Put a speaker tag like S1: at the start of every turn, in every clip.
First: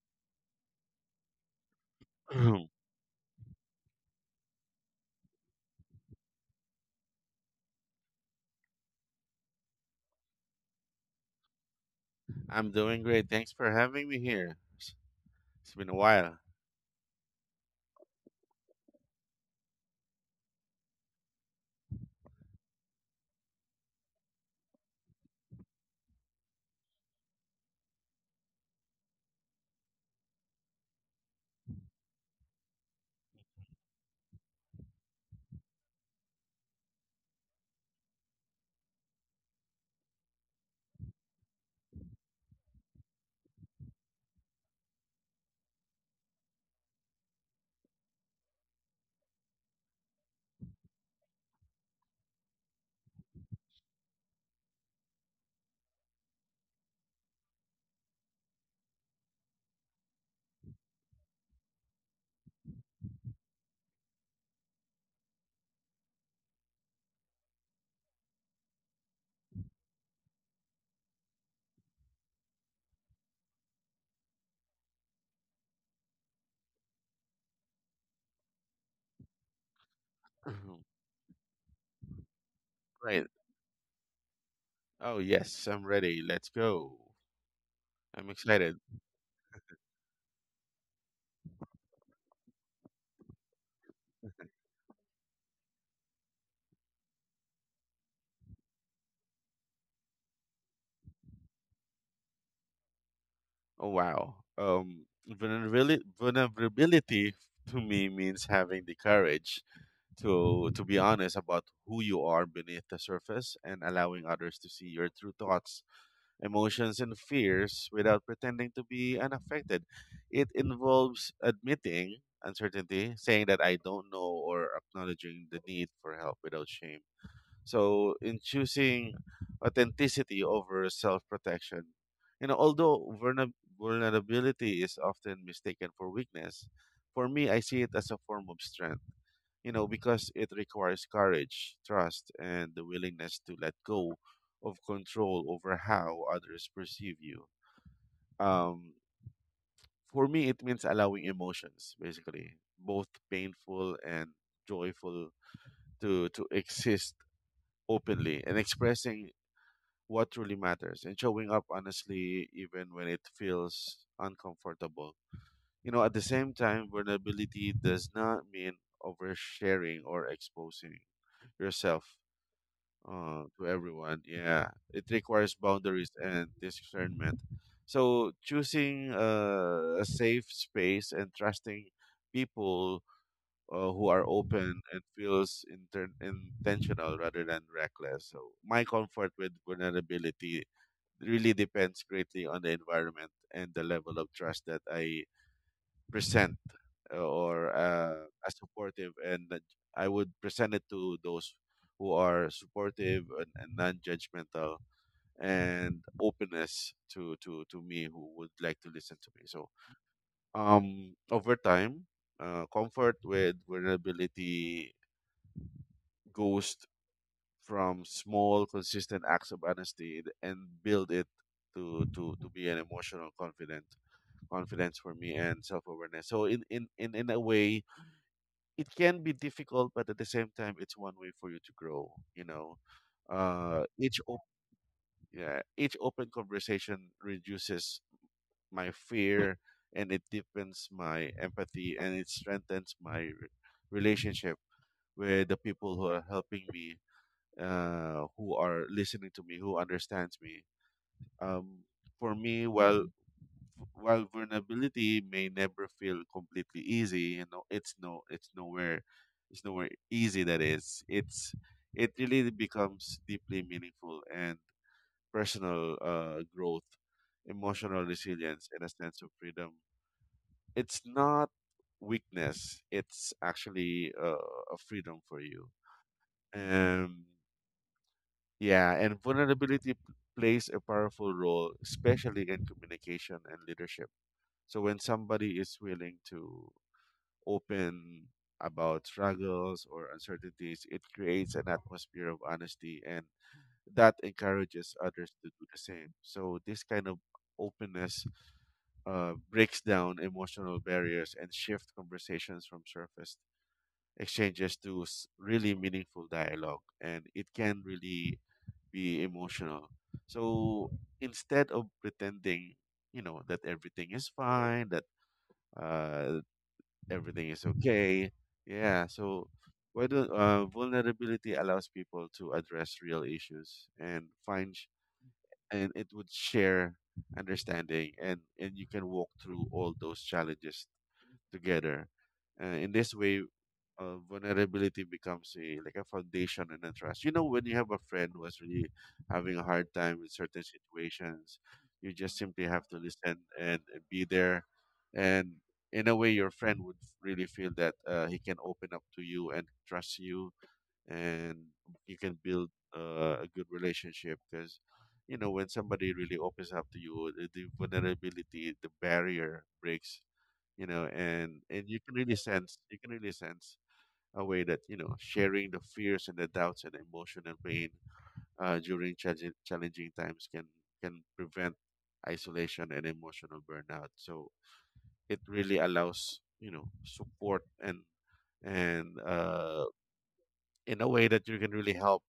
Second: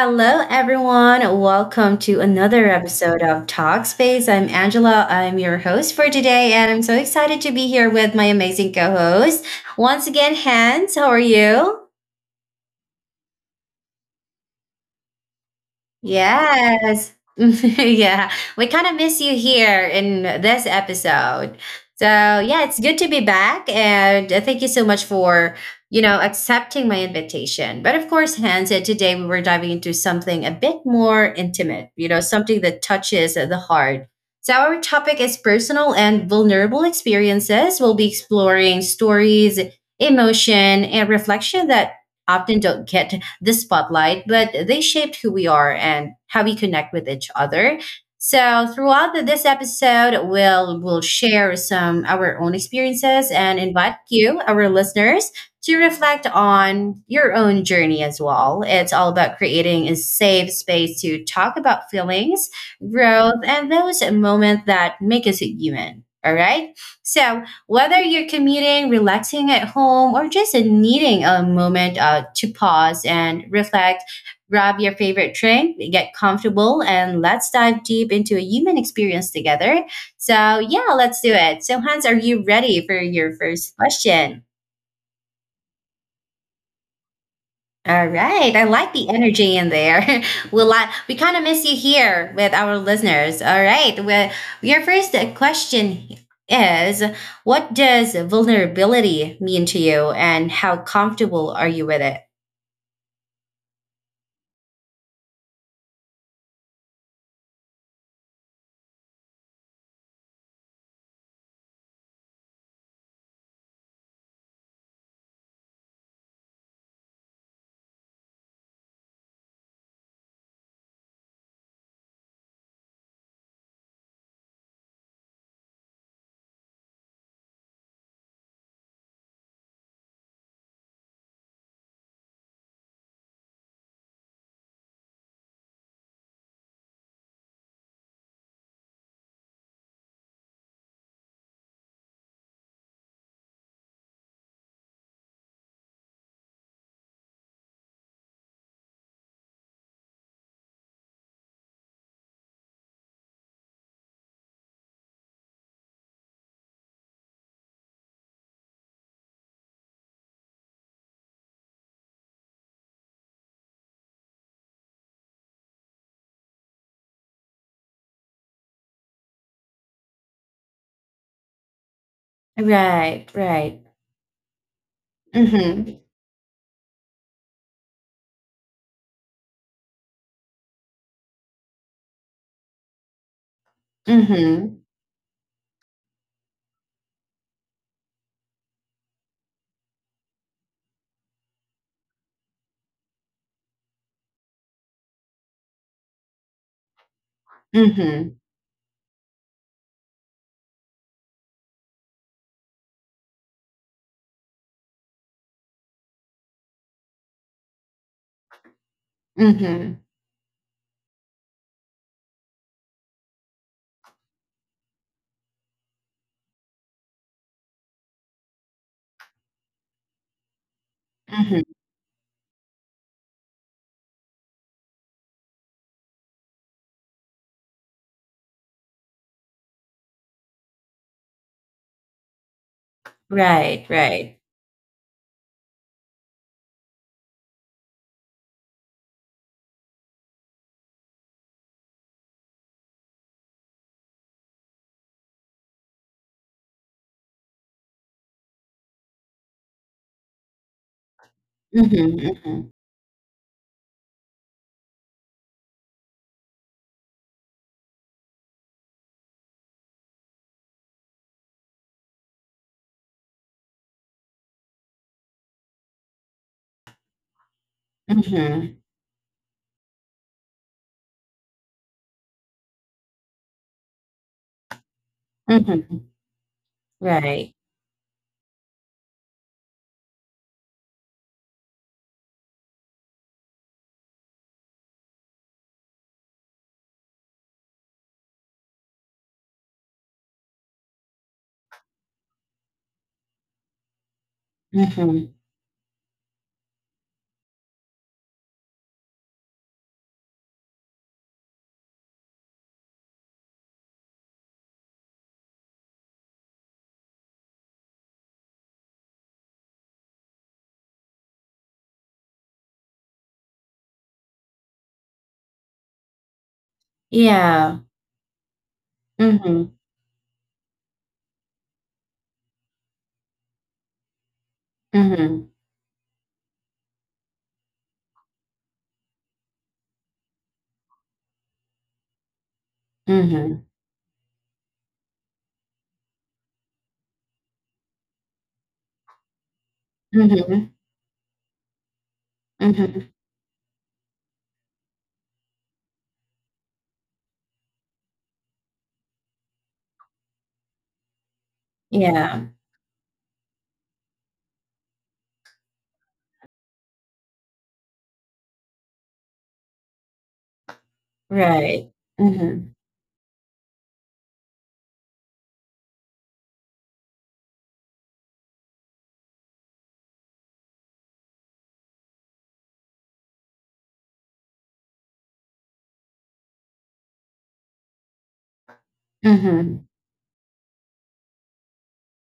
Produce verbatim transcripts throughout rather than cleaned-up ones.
S1: Hello, everyone. Welcome to another episode of Talkspace. I'm Angela. I'm your host for today, and I'm so excited to be here with my amazing co host. Once again, Hans, how are you?
S2: I'm doing great. Thanks for having me here. It's it's been a while.
S1: Yes. yeah. We kind of miss you here in this episode. So, yeah, it's good to be back. And uh, thank you so much for, you know, accepting my invitation. But of course, Hans, uh, today we were diving into something a bit more intimate, you know, something that touches uh, the heart. So, our topic is personal and vulnerable experiences. We'll be exploring stories, emotion, and reflection that often don't get the spotlight, but they shaped who we are and how we connect with each other. So throughout the- this episode, we'll we'll share some our own experiences and invite you, our listeners, to reflect on your own journey as well. It's all about creating a safe space to talk about feelings, growth, and those moments that make us human. All right. So whether you're commuting, relaxing at home, or just needing a moment uh, to pause and reflect, grab your favorite drink, get comfortable, and let's dive deep into a human experience together. So,
S2: Mhm.
S1: yeah, let's do it. So, Hans, are you ready for
S2: Great.
S1: your first question?
S2: Oh, yes, I'm ready. Let's go.
S1: All
S2: I'm
S1: right. I
S2: excited.
S1: like the energy in there. we'll li- we kind of miss you here with our listeners. All right. Well, your first question is, what does vulnerability mean to you and how comfortable are you with it?
S2: Oh, wow. Um, vulnerability, vulnerability to me means having the courage to to be honest about who you are beneath the surface and allowing others to see your true thoughts, emotions, and fears without pretending to be unaffected. It involves admitting uncertainty, saying that I don't know, or acknowledging the need for help without shame. So, in choosing authenticity over self protection, you know, although vulner- vulnerability is often mistaken for weakness, for me, I see it as a form of strength, you know, because it requires courage, trust, and the willingness to let go of control over how others perceive you. Um, for me, it means allowing emotions, basically, both painful and joyful, to, to exist openly, and expressing what truly matters and showing up honestly, even when it feels uncomfortable. You know, at the same time, vulnerability does not mean oversharing or exposing yourself
S1: Right,
S2: uh, to
S1: right.
S2: everyone. Yeah, it requires
S1: Mm-hmm.
S2: boundaries and discernment. So choosing uh, a safe space and trusting people uh, who are
S1: Mm-hmm.
S2: open and feels inter- intentional rather than reckless. So my comfort with vulnerability really depends greatly on the environment and the level of trust that I present, uh, or uh,
S1: Mm-hmm.
S2: as supportive, and that I would present it to those who are supportive and, and non-judgmental, and openness to, to to me who would like to listen to me. So
S1: Mm-hmm.
S2: um over time, uh, comfort with vulnerability goes from small consistent acts of honesty and build it
S1: Mm-hmm.
S2: to to to be an emotional confident confidence for me, and self-awareness. So in in in, in a way it can be difficult, but at the same time, it's one way for you to grow. You know, uh,
S1: Right,
S2: each
S1: right.
S2: op- yeah, each open conversation reduces my fear, and it deepens my empathy, and it strengthens my re- relationship with the people who are helping me, uh, who are listening to me, who understands me. Um,
S1: Mm-hmm.
S2: for me,
S1: Mm-hmm.
S2: while while vulnerability may never feel completely easy, you know, it's no, it's nowhere, it's nowhere easy. That is, it's it really becomes deeply meaningful, and personal uh, growth, emotional resilience,
S1: Mm-hmm.
S2: and a sense of freedom. It's not weakness; it's actually uh, a freedom for you.
S1: Mm-hmm.
S2: Um,
S1: Right.
S2: yeah, and vulnerability p- plays a powerful role, especially in communication and leadership. So when somebody is willing to open about struggles or uncertainties, it creates an atmosphere of honesty, and that encourages others
S1: Mm-hmm.
S2: to do the same. So this kind of openness uh, breaks down emotional barriers and shift conversations from surface exchanges to s- really meaningful dialogue, and it can really be emotional. So instead of pretending you know that everything is fine, that uh, everything is
S1: Yeah.
S2: okay. Yeah, so
S1: Mm-hmm.
S2: why don't uh, vulnerability allows people to address real issues and find sh-
S1: Mm-hmm.
S2: and it would share understanding, and and you can walk through all those challenges together. Uh, in this way,
S1: Mm-hmm.
S2: uh, vulnerability becomes a like a foundation and a trust. You know, when you have a friend who is really having a hard time in certain
S1: Mm-hmm.
S2: situations, you just simply have to
S1: Mm-hmm.
S2: listen, and be there. And in a way, your friend would really feel that uh, he can open up to you and trust you, and you can
S1: Yeah,
S2: build uh, a good relationship because. You know, when somebody really opens up to you, the the vulnerability, the barrier breaks. You know, and and
S1: right.
S2: you can really
S1: Mhm,
S2: sense, you can really sense a way that you know sharing the fears and the doubts and emotion and pain uh, during challenging challenging times can can prevent isolation and emotional burnout. So it really allows you know support and and uh,
S1: mhm,
S2: in a way that you can really help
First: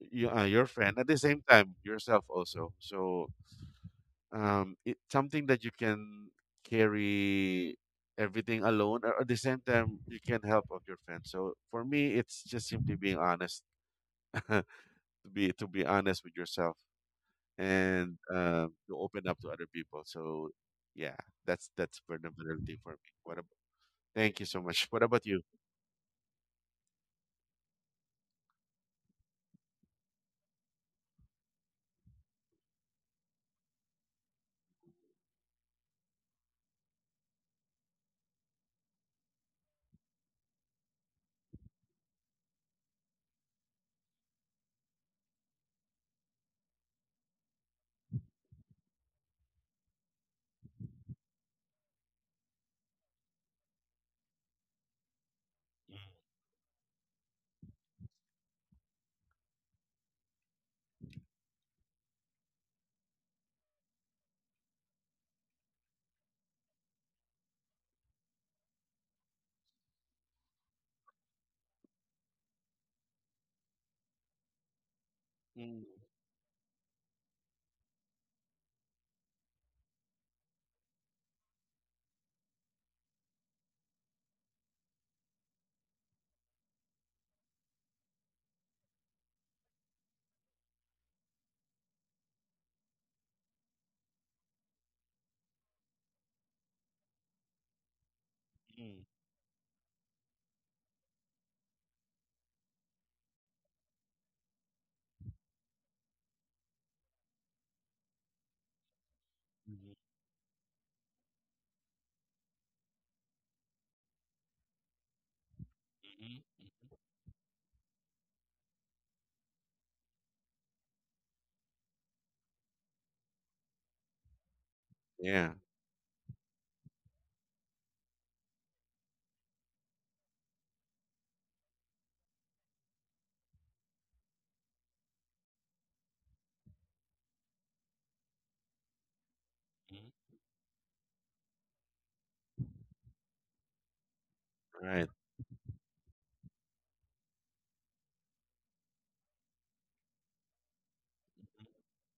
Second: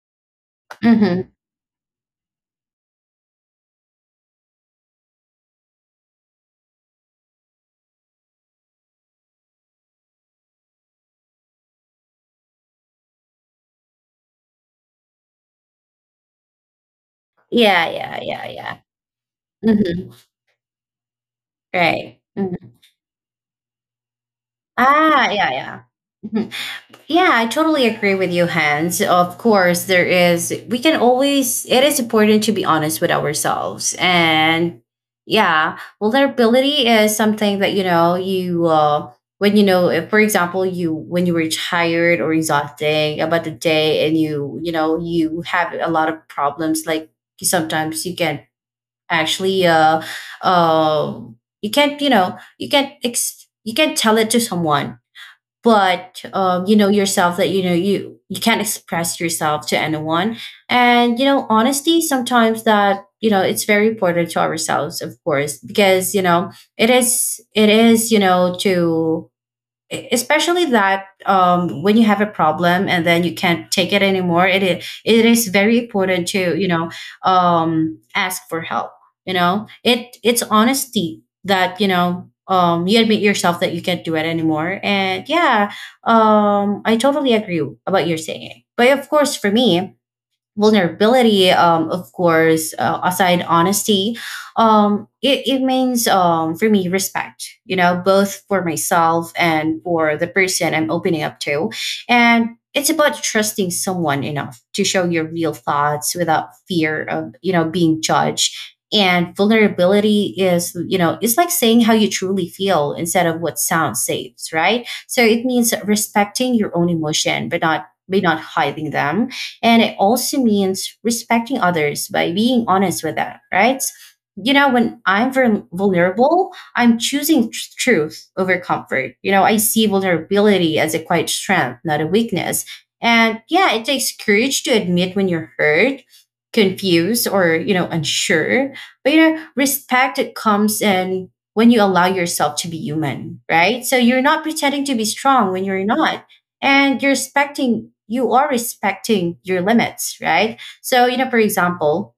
S2: you, uh, your friend, at the
S1: mhm.
S2: same time yourself also. So um, it's something that you can carry everything alone, or at the same time you can help of your friends. So for me it's just simply being honest to be to be honest with yourself
S1: Yeah,
S2: and
S1: yeah, yeah,
S2: um,
S1: yeah.
S2: to open up to other people.
S1: Mhm,
S2: So yeah, that's that's
S1: right. Mhm.
S2: vulnerability for me. What about, thank you so much. What about
S1: Ah,
S2: you?
S1: yeah, yeah. Mhm. Yeah, I totally agree with you, Hans. Of course, there is, we can always, it is important to be honest with ourselves. And yeah, vulnerability is something that, you know, you, uh, when you know, if, for example, you, when you were tired or exhausting about the day and you, you know, you have a lot of problems, like sometimes you can actually, uh, uh, you can't, you know, you can't, ex- you can't tell it to someone but um, you know yourself that you know you you can't express yourself to anyone, and you know honesty sometimes that you know it's very important to ourselves, of course, because you know it is, it is you know, to e- especially that um, when you have a problem and then you can't take it anymore, it is, it is very
S2: Mm,
S1: important to you know um, ask for help. You know, it it's honesty that you know um, you admit yourself that you can't do it anymore. And yeah, um, I totally agree about your saying, but of course for me vulnerability, um, of course, uh, aside honesty, um, it, it means, um, for me, respect, you know, both for
S2: mm,
S1: myself and for the person I'm opening up to. And it's about trusting someone enough to show your real thoughts without fear of, you know, being judged. And
S2: mhm,
S1: vulnerability is, you know, it's like saying how you truly feel instead of what sounds safe, right? So it means
S2: mhm,
S1: respecting your
S2: mhm,
S1: own emotion, but not but not hiding them. And it also means respecting others by being honest with that, right? You know, when I'm
S2: yeah,
S1: vul- vulnerable, I'm choosing tr- truth over comfort. You know, I see vulnerability as a quiet strength, not a weakness. And yeah, it takes courage to admit when you're hurt, confused, or, you know, unsure. But, you know,
S2: mhm,
S1: respect it comes in when you allow yourself to be human, right? So you're not pretending to be
S2: right.
S1: strong when you're not, and you're respecting. You are respecting your limits, right? So you know, for example,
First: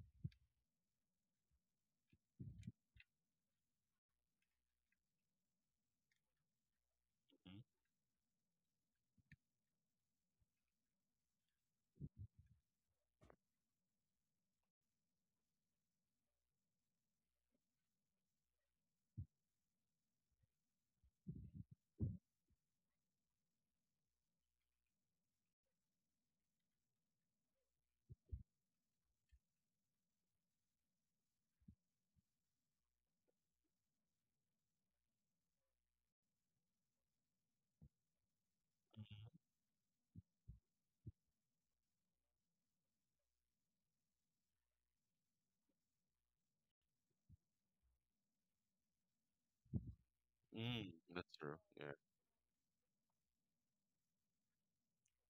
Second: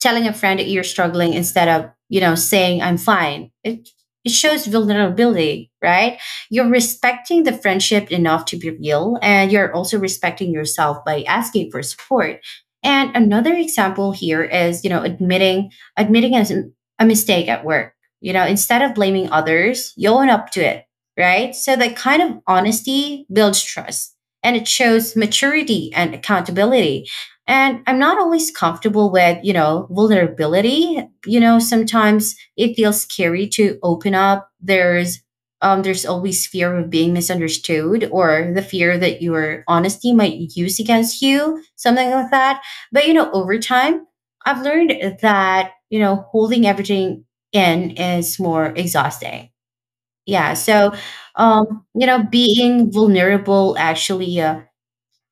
S1: telling a friend that you're struggling instead of, you know, saying I'm fine, it it shows vulnerability, right? You're respecting the
S2: Mhm,
S1: friendship enough to be real, and you're also respecting yourself by asking for support. And another example here is, you know, admitting, admitting as a mistake at work, you know, instead of blaming others, you own up to it, right? So that kind of honesty builds trust, and it shows maturity and accountability. And I'm not always comfortable with, you know, vulnerability. You know, sometimes it feels scary to open up. There's um, there's always fear of being misunderstood, or the fear that your honesty might use against you, something like that. But you know, over time, I've learned that, you know, holding everything in is more exhausting. Yeah. So
S2: mhm, that's true.
S1: um,
S2: Yeah,
S1: you know, being vulnerable actually uh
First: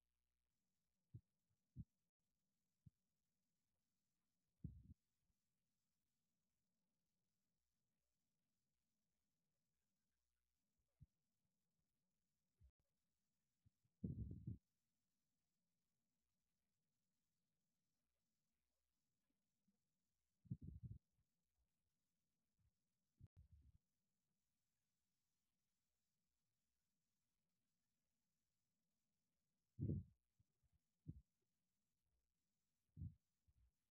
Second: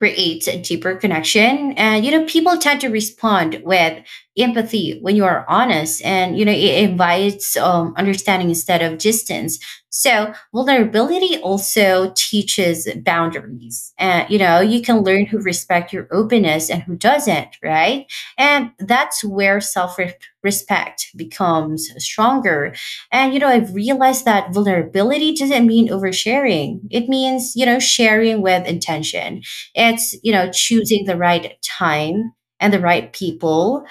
S1: creates a deeper connection. And, you know, people tend to respond with empathy when you are honest, and, you know, it invites um, understanding instead of distance. So vulnerability also teaches boundaries. And, you know, you can learn who respect your openness and who doesn't, right? And that's where self respect becomes stronger. And, you know, I've realized that vulnerability doesn't mean oversharing. It means, you know, sharing with intention. It's, you know, choosing the right time and the right people,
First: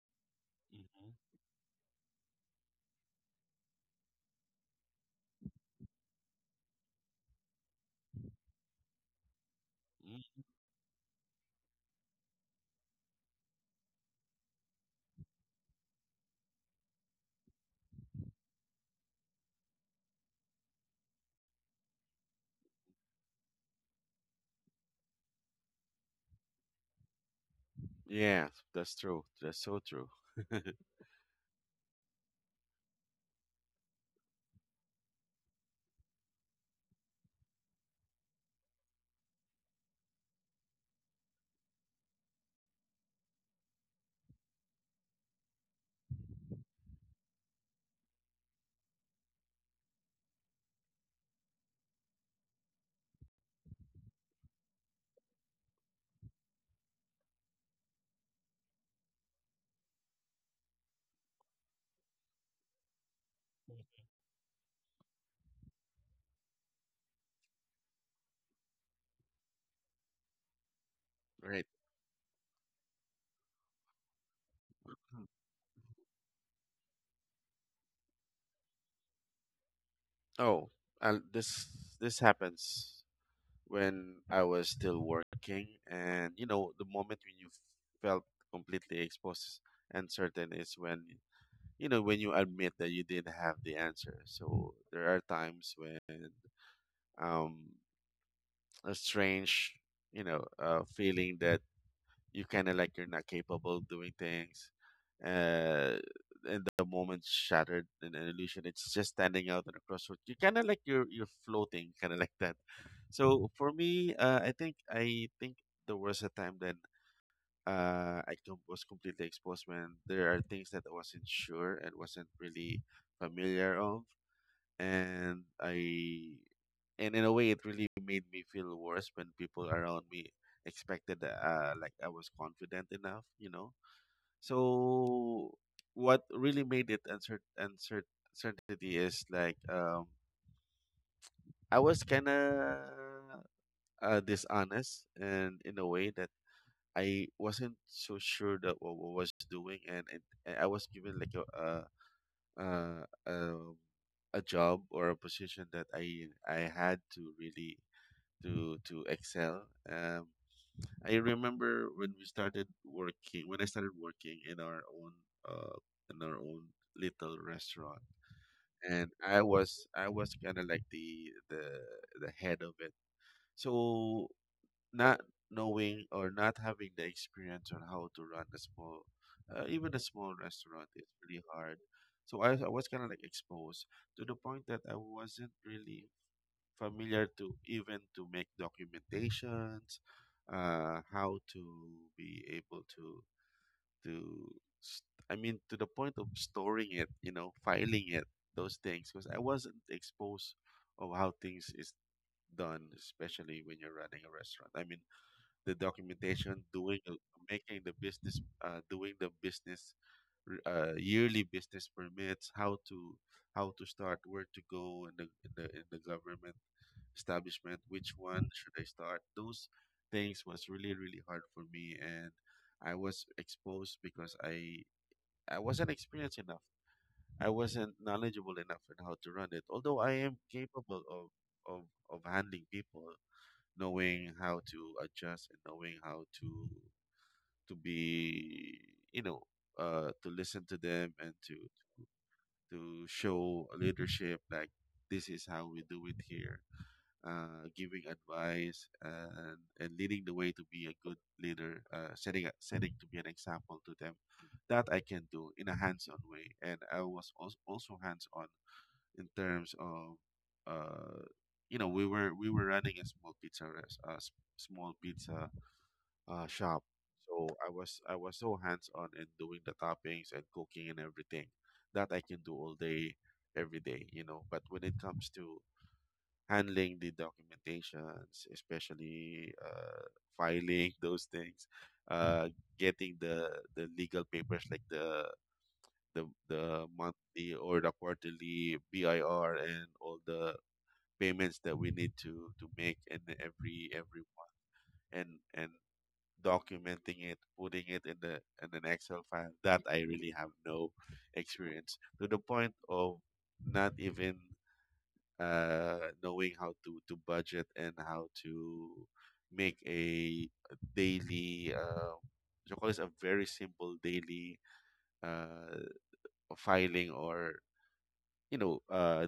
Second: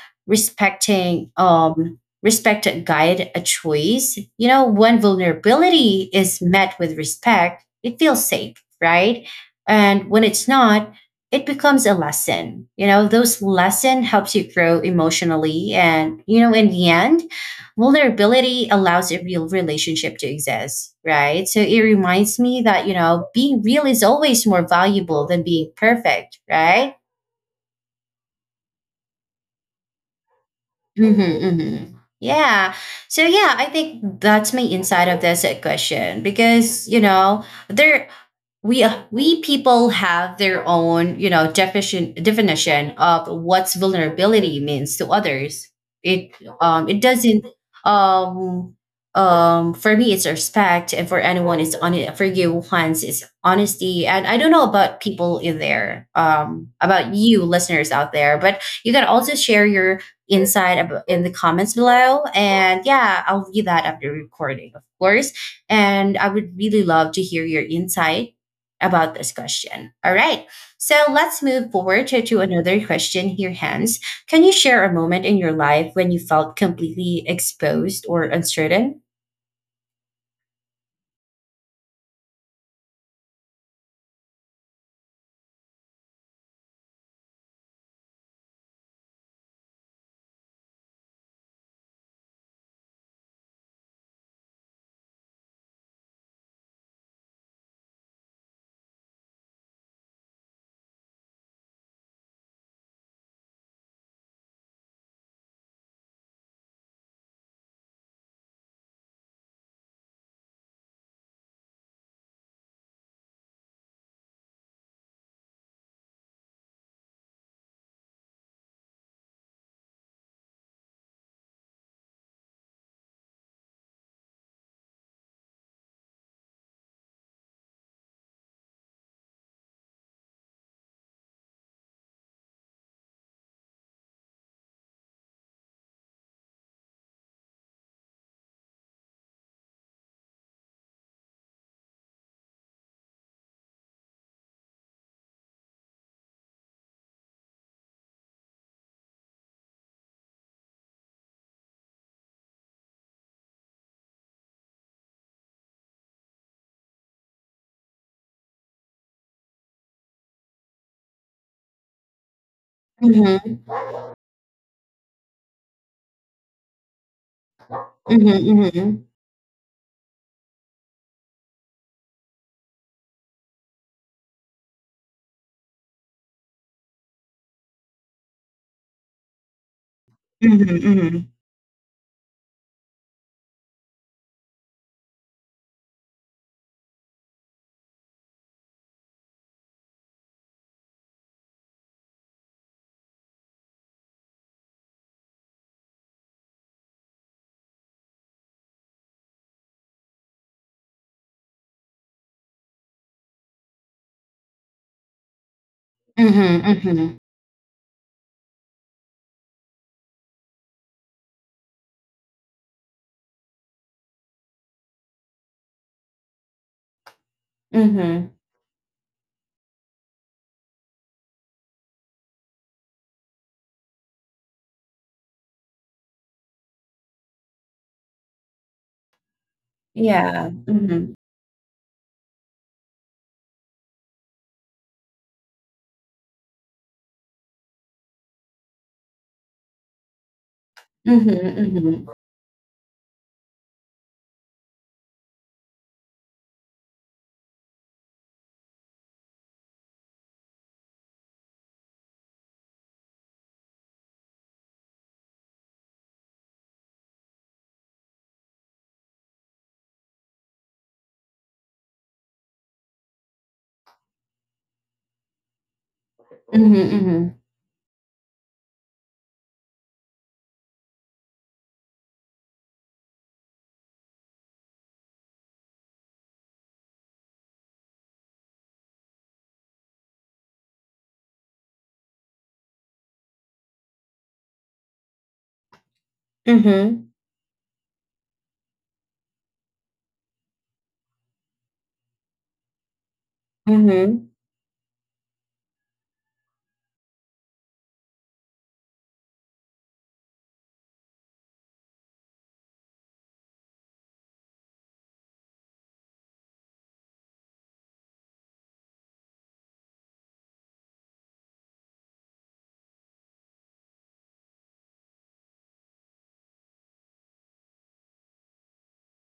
S2: mhm,
S1: respecting um respect a guide a choice. You know, when vulnerability is met with respect, it feels safe, right? And when
S2: mhm.
S1: it's not, it becomes a lesson. You know, those lesson helps you grow emotionally, and you know in the end vulnerability allows a real relationship to exist, right? So it reminds me that, you know, being real is always more valuable than being perfect, right?
S2: Yeah, that's true. That's so true.
S1: Mm-hmm, mm-hmm. Yeah. So, yeah, I think that's my insight of this uh, question because, you know, there we uh, we people have their own, you know, definition definition of what's vulnerability means to others. it um it doesn't um um for me it's respect, and for anyone it's on, for you Hans it's honesty. And I don't know about people in there, um about you listeners out there, but you can also share your insight ab- in the comments below, and yeah I'll read that after recording, of course. And I would really love to hear your insight about this question. All right. So let's
S2: Right.
S1: move forward to, to another question here, Hans. Can you share a moment in your life when you felt completely exposed or uncertain?
S2: Oh, uh, this this happens when I was still working, and you know, the moment when you felt completely exposed and certain is when you know when you admit that you didn't have the answer. So there are times when um a strange you know uh, feeling that you kind of like you're not capable of doing things, uh and the moment's shattered in an illusion. It's just standing out in a crossroad, you kind of like you're you're floating kind of like that. So for me uh i think i think there was a time then, uh i com- was completely exposed when there are things that I wasn't sure and wasn't really familiar of. And I and in a way, it really made me feel worse when people around me expected that, uh, like I was confident enough, you know. So what really made it uncer uncer- uncertainty is like, um, I was kind of uh, dishonest, and in a way that I wasn't so sure that what, what I was doing. And, it, and I was given like a, a uh, um, a job or a position that I I had to really to to excel. Um, I remember when we started working when I
S1: Mm-hmm.
S2: started working in our own uh, in our own little restaurant,
S1: Mm-hmm. Mm-hmm.
S2: and I was I was kind of like the the the head of it. So not knowing or not having the experience on how to run a small, uh, even a small restaurant is
S1: Mm-hmm.
S2: really hard. So I, I was kind of like exposed to the point that I wasn't really familiar to even to make documentations, uh, how to be able to to st- I mean, to the point of storing it, you know, filing it, those things, because I wasn't exposed of how things is done, especially when you're running a restaurant. I mean, the documentation,
S1: Mm-hmm.
S2: doing uh,
S1: Mm-hmm.
S2: making the business, uh, doing the business, r- uh, yearly business permits, how to how to start, where to go in the in the in the government establishment, which
S1: Mm-hmm.
S2: one should I start? Those things was really really hard for me, and I was exposed because I I wasn't experienced enough. I wasn't knowledgeable enough in how to run it. Although I am
S1: Yeah.
S2: capable
S1: Mm-hmm.
S2: of of of handling people, knowing how to adjust, and knowing how to to be you know uh to listen to them, and to
S1: Mm-hmm.
S2: to show leadership, like this is how we do it here, uh, giving advice and and leading the way to be a good leader, uh, setting a- setting to be an example to them, that I can do in a hands-on way. And I was als- also hands-on in terms of, uh you know we were we were running a small pizza res- a s- small pizza uh
S1: Mm-hmm.
S2: shop.
S1: Mm-hmm. Mm-hmm.
S2: So i was i was so hands on in doing the toppings and cooking and everything, that I can do all day every day, you know, but when it comes to handling the documentations, especially uh filing those things, uh getting the the legal papers, like the the the
S1: Mm-hmm.
S2: monthly or the quarterly B I R, and all the payments that we need to to make in every every
S1: Mm-hmm.
S2: month, and and documenting it, putting it in the in an excel file, that I really have no experience, to the point of not even uh knowing how to to budget, and how to make a daily, uh so call this a very simple daily uh filing, or you know uh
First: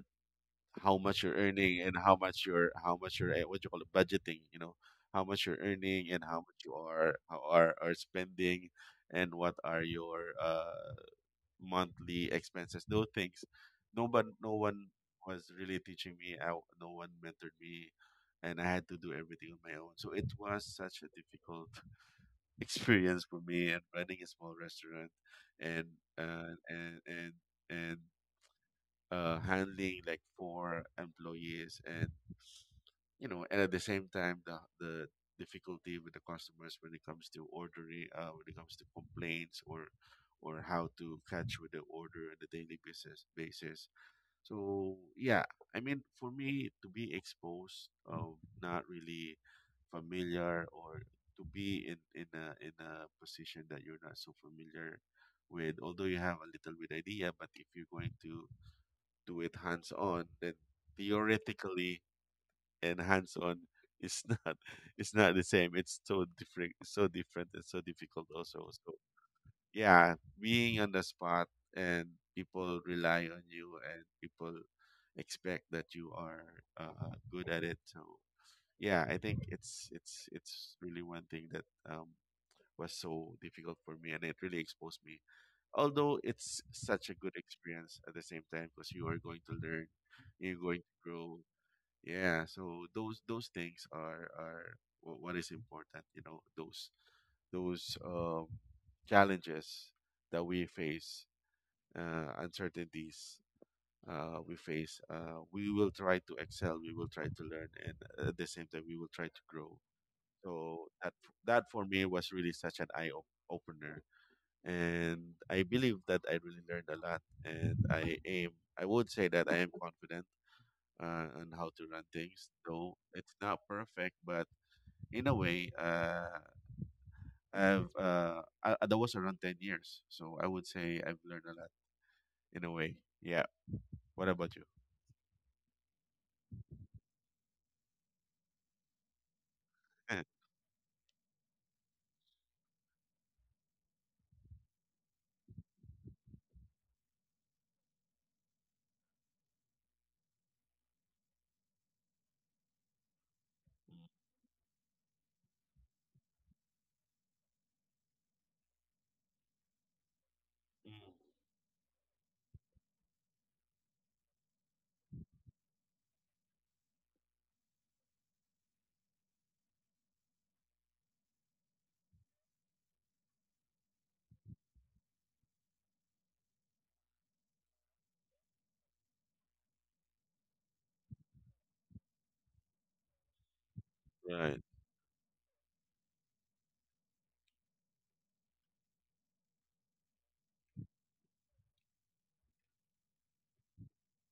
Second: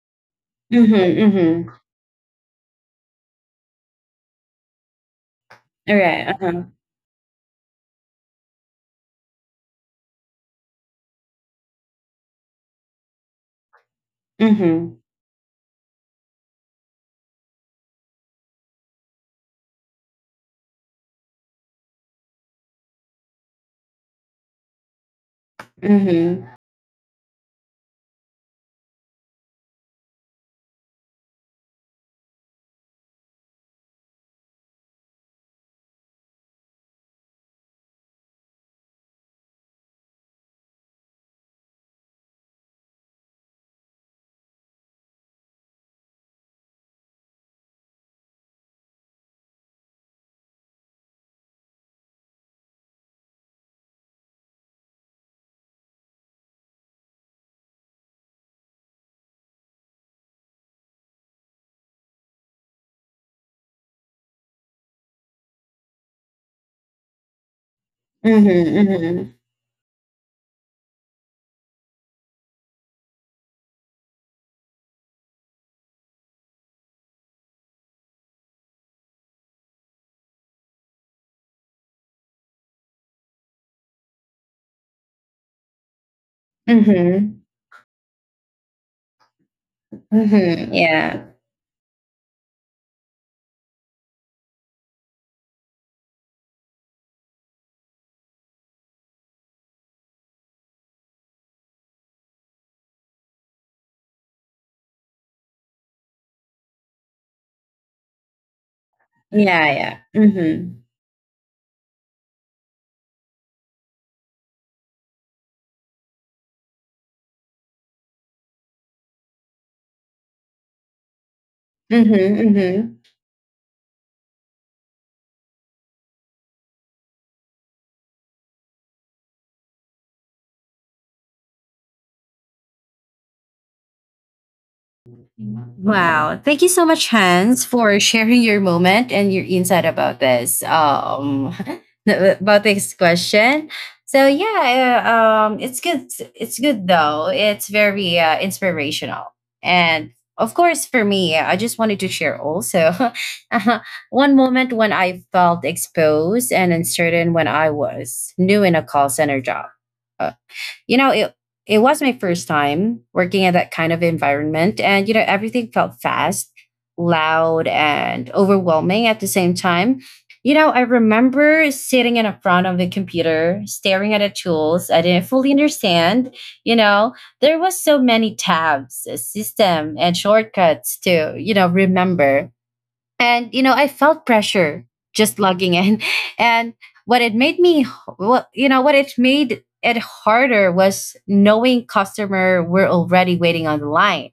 S1: Mm-hmm.
S2: how much you're
S1: Mm-hmm.
S2: earning, and how much you're how much you're eh, what you call it, budgeting, you know, how much you're
S1: All
S2: earning, and
S1: right.
S2: how much
S1: Uh-huh.
S2: you are, how are, are spending, and what are your uh, monthly expenses, those things. No, but no one
S1: Mm-hmm.
S2: was really teaching me. I, no one mentored me, and I had to do everything on my own. So it was such a difficult experience for me, and running a small restaurant, and
S1: Mm-hmm.
S2: uh, and and and uh, handling like four employees, and you know, and at the same time, the the difficulty with the customers when it comes to ordering, uh, when it comes to complaints, or or how to catch with the order on a daily basis basis. So yeah, I mean, for me to be exposed of not really familiar or to be in in a in a position that you're not so familiar with, although you have a little bit idea, but if you're going to do it hands on, then theoretically and hands on is not it's not the same. It's so different so different and so difficult also. So
S1: Mm-hmm.
S2: yeah, being on the spot and people rely on you and people expect that you are uh, good at it. So yeah, I think it's it's it's really one thing that um, was so difficult for me and it really exposed me, although it's
S1: Mm-hmm.
S2: such a
S1: Mm-hmm.
S2: good experience at the same time because you are going to learn, you're
S1: Mm-hmm.
S2: going to
S1: Yeah.
S2: grow, yeah, so those those things are are wh- what is important, you know, those those um, challenges that we face, uh, uncertainties uh, we face. Uh, we will try to excel. We will try to learn, and at the same time, we will try to
S1: Yeah.
S2: grow.
S1: Yeah. Mm-hmm.
S2: So that that for me was really such an eye op- opener, and I believe that I really learned a lot, and I am. I would say that I am confident uh, on how to run things.
S1: Mm-hmm,
S2: So it's not perfect, but in a way, uh, I've uh, I, I- that was around ten years, so I would say I've learned a lot in a way. Yeah. What about you?
S1: mm-hmm. Wow. Thank you so much, Hans, for sharing your moment and your insight about this. Um, about this question. So yeah, uh, um, it's good. It's good though. It's very uh, inspirational, and of course, for me, I just wanted to share also one moment when I felt exposed and uncertain when I was new in a call center job. Uh, you know, it it was my first time working in that kind of environment, and you know everything felt fast, loud, and overwhelming at the same time. You know, I remember sitting in front of the computer staring at the tools I didn't fully understand. You know, there was so many tabs, a system, and shortcuts to, you know, remember. And you know I felt
S2: Eh, Mm, right.
S1: pressure just logging in and what it made me what you know what it made it harder was knowing customer were already waiting on the line.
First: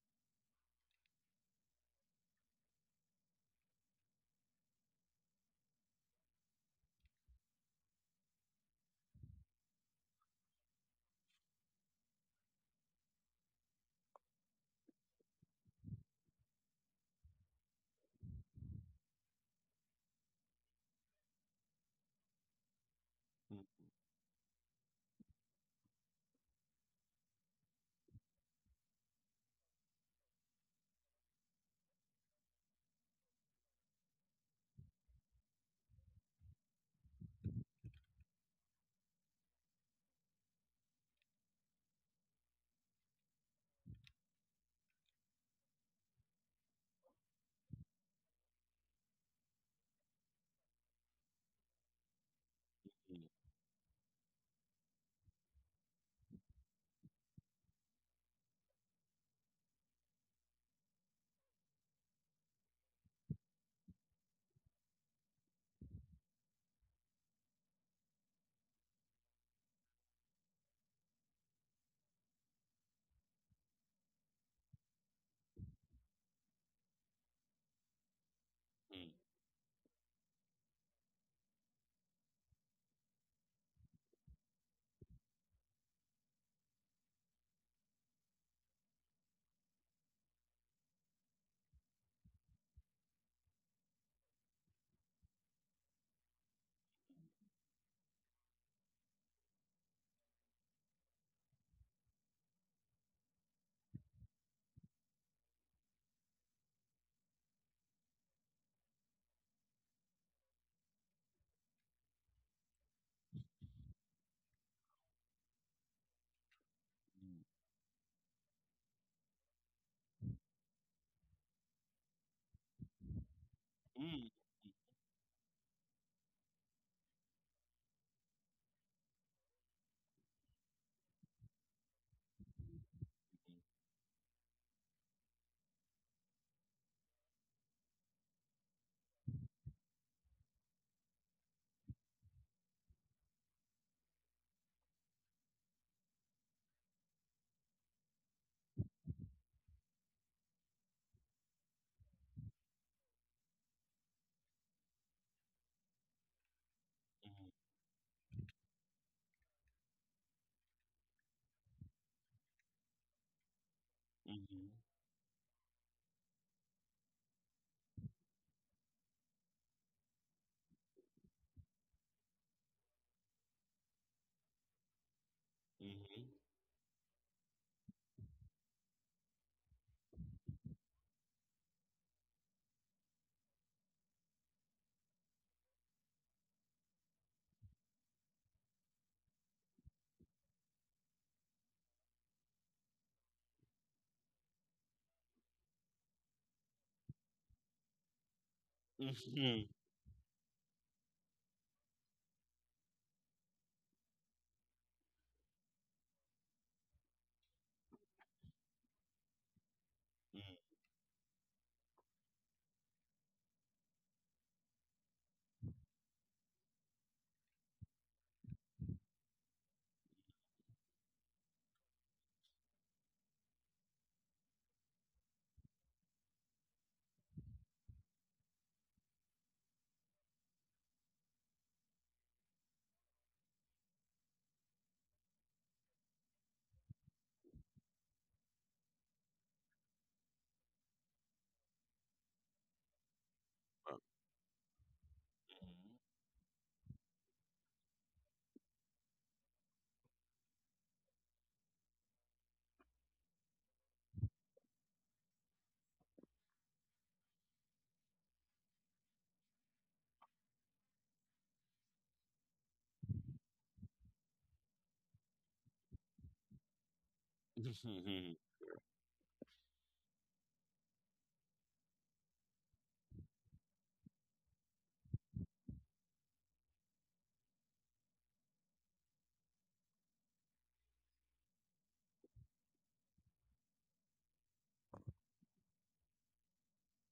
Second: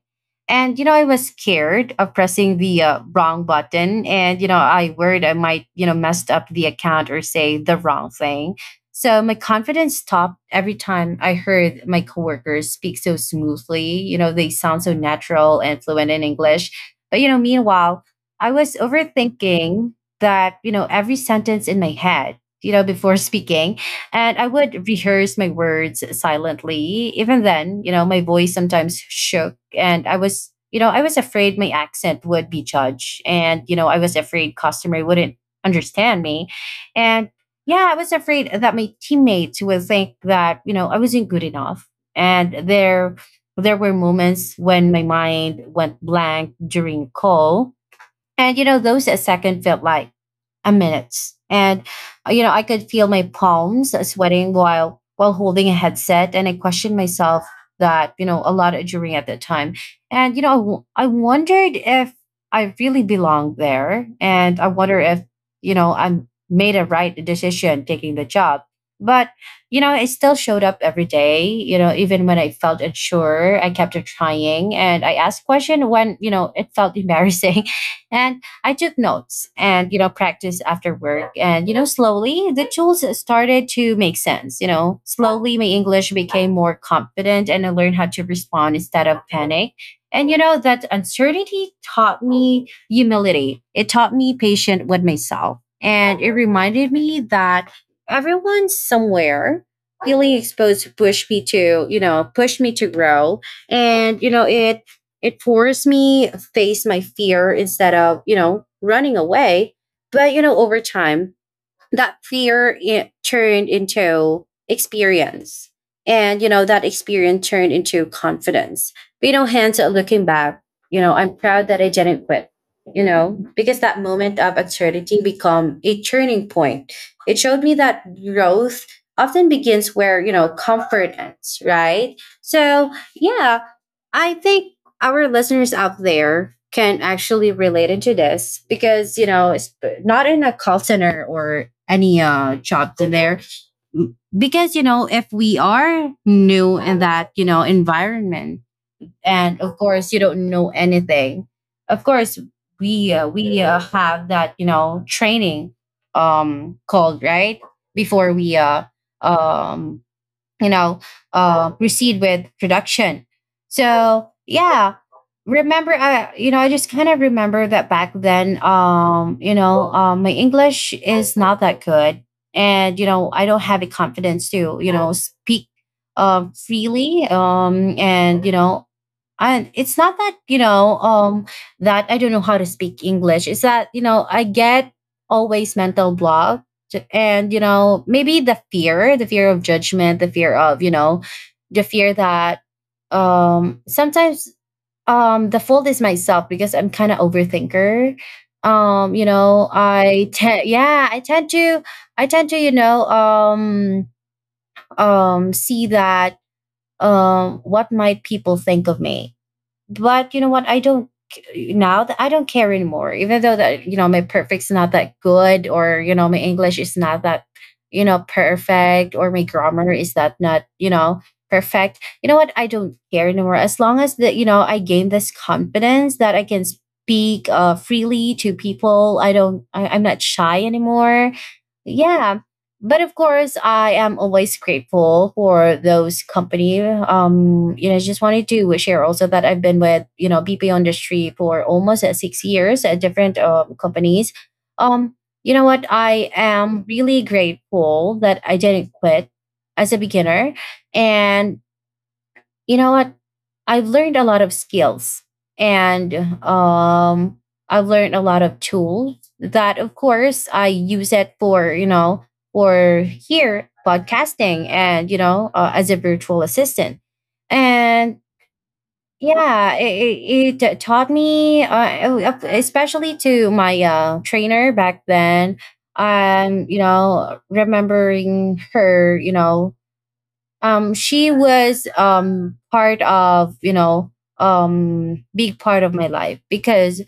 S1: And you know I was scared of pressing the uh, wrong button, and you know I worried I might, you know, messed up the account or say the wrong thing. So my confidence stopped every time I heard my coworkers speak so smoothly. You know, they sound so natural and fluent in English. But you know meanwhile I was overthinking that, you know, every sentence in my head, you know, before speaking.
S2: Mm,
S1: And I would rehearse my words silently. Even then, you know, my voice sometimes shook, and I was, you know, I was afraid my accent would be judged, and, you know, I was afraid customer wouldn't understand me. And yeah, I was afraid that my teammates would think that, you know, I wasn't good enough. And there there were moments when my mind went blank during call, and, you know, those a second felt like a minute. And, uh, you know, I could feel my palms sweating while while holding a headset. And I questioned myself that, you know, a lot during at that time. And, you know, I w- I wondered if I really belonged there. And I wonder if, you know, I made a right decision taking the job. But, you know, I still showed up every day. You know, even when I felt unsure, I kept on trying, and I asked question when, you know, it felt embarrassing. And I took
S2: mm,
S1: notes and, you know, practiced after work. And, you know, slowly the tools started to make sense. You know, slowly my English became more confident and I learned how to respond instead of panic. And, you know, that uncertainty taught me humility, it taught me patience with myself. And it reminded me that everyone somewhere feeling exposed pushed me to, you know, push me to grow. And, you know, it it forced me to face my fear instead of, you know, running away. But, you know, over time, that fear it turned into experience. And, you know, that experience turned into confidence. But, you know, hence looking back, you know, I'm proud that I didn't quit, you know, because that
S2: mm, mm,
S1: moment of uncertainty become a turning point. It showed me that growth often begins where, you know, comfort ends, right? So, yeah, I think our listeners out there can actually relate into this because you know it's not in a call center or any uh job in there, because you know if we are new in that you know environment, and of course you don't know anything. Of course we uh, we uh, have that you know training um called right before we uh um you know uh, proceed with production. So
S2: mm, mm,
S1: yeah, remember uh, you know I just kind of remember that back then, um you know um, my English is not that good. And you know i don't have the confidence to you know speak um freely um and you know And it's not that you know um that I don't know how to speak English. It's that you know I get always mental block. J- and you know Maybe the fear, the fear of judgment, the fear of you know the fear that um sometimes um the fault is myself because I'm kind of overthinker.
S2: mhm,
S1: um you
S2: mhm, mhm,
S1: know i tend, yeah, I tend to I tend to you know um um see that um what might people think of me. But you know
S2: mhm,
S1: what? I don't Now that I don't care anymore. Even though that you know my perfect's not that good, or you know my English is not that you know perfect, or my grammar is that not you know perfect. You know what? I don't care anymore. As long as that you know I gain this confidence that I can speak uh, freely to people. I don't. I, I'm not shy anymore. Yeah, but of course I am always grateful for those company. Um you know just wanted to share also that I've been with you know B P industry for almost uh, six years at different um,
S2: Uh,
S1: companies. Um you know what i am really grateful that I didn't quit as a beginner. And you know what? I've learned a lot of skills, and um, I've learned a lot of tools that, of course, I use it for, you know, for here podcasting and, you know, uh, as a virtual assistant.
S2: mhm,
S1: And
S2: mhm,
S1: yeah, it, it, it taught me, uh, especially to my uh, trainer back then. Um, you know, remembering her, you know, um she was um part of you know um big part of my life, because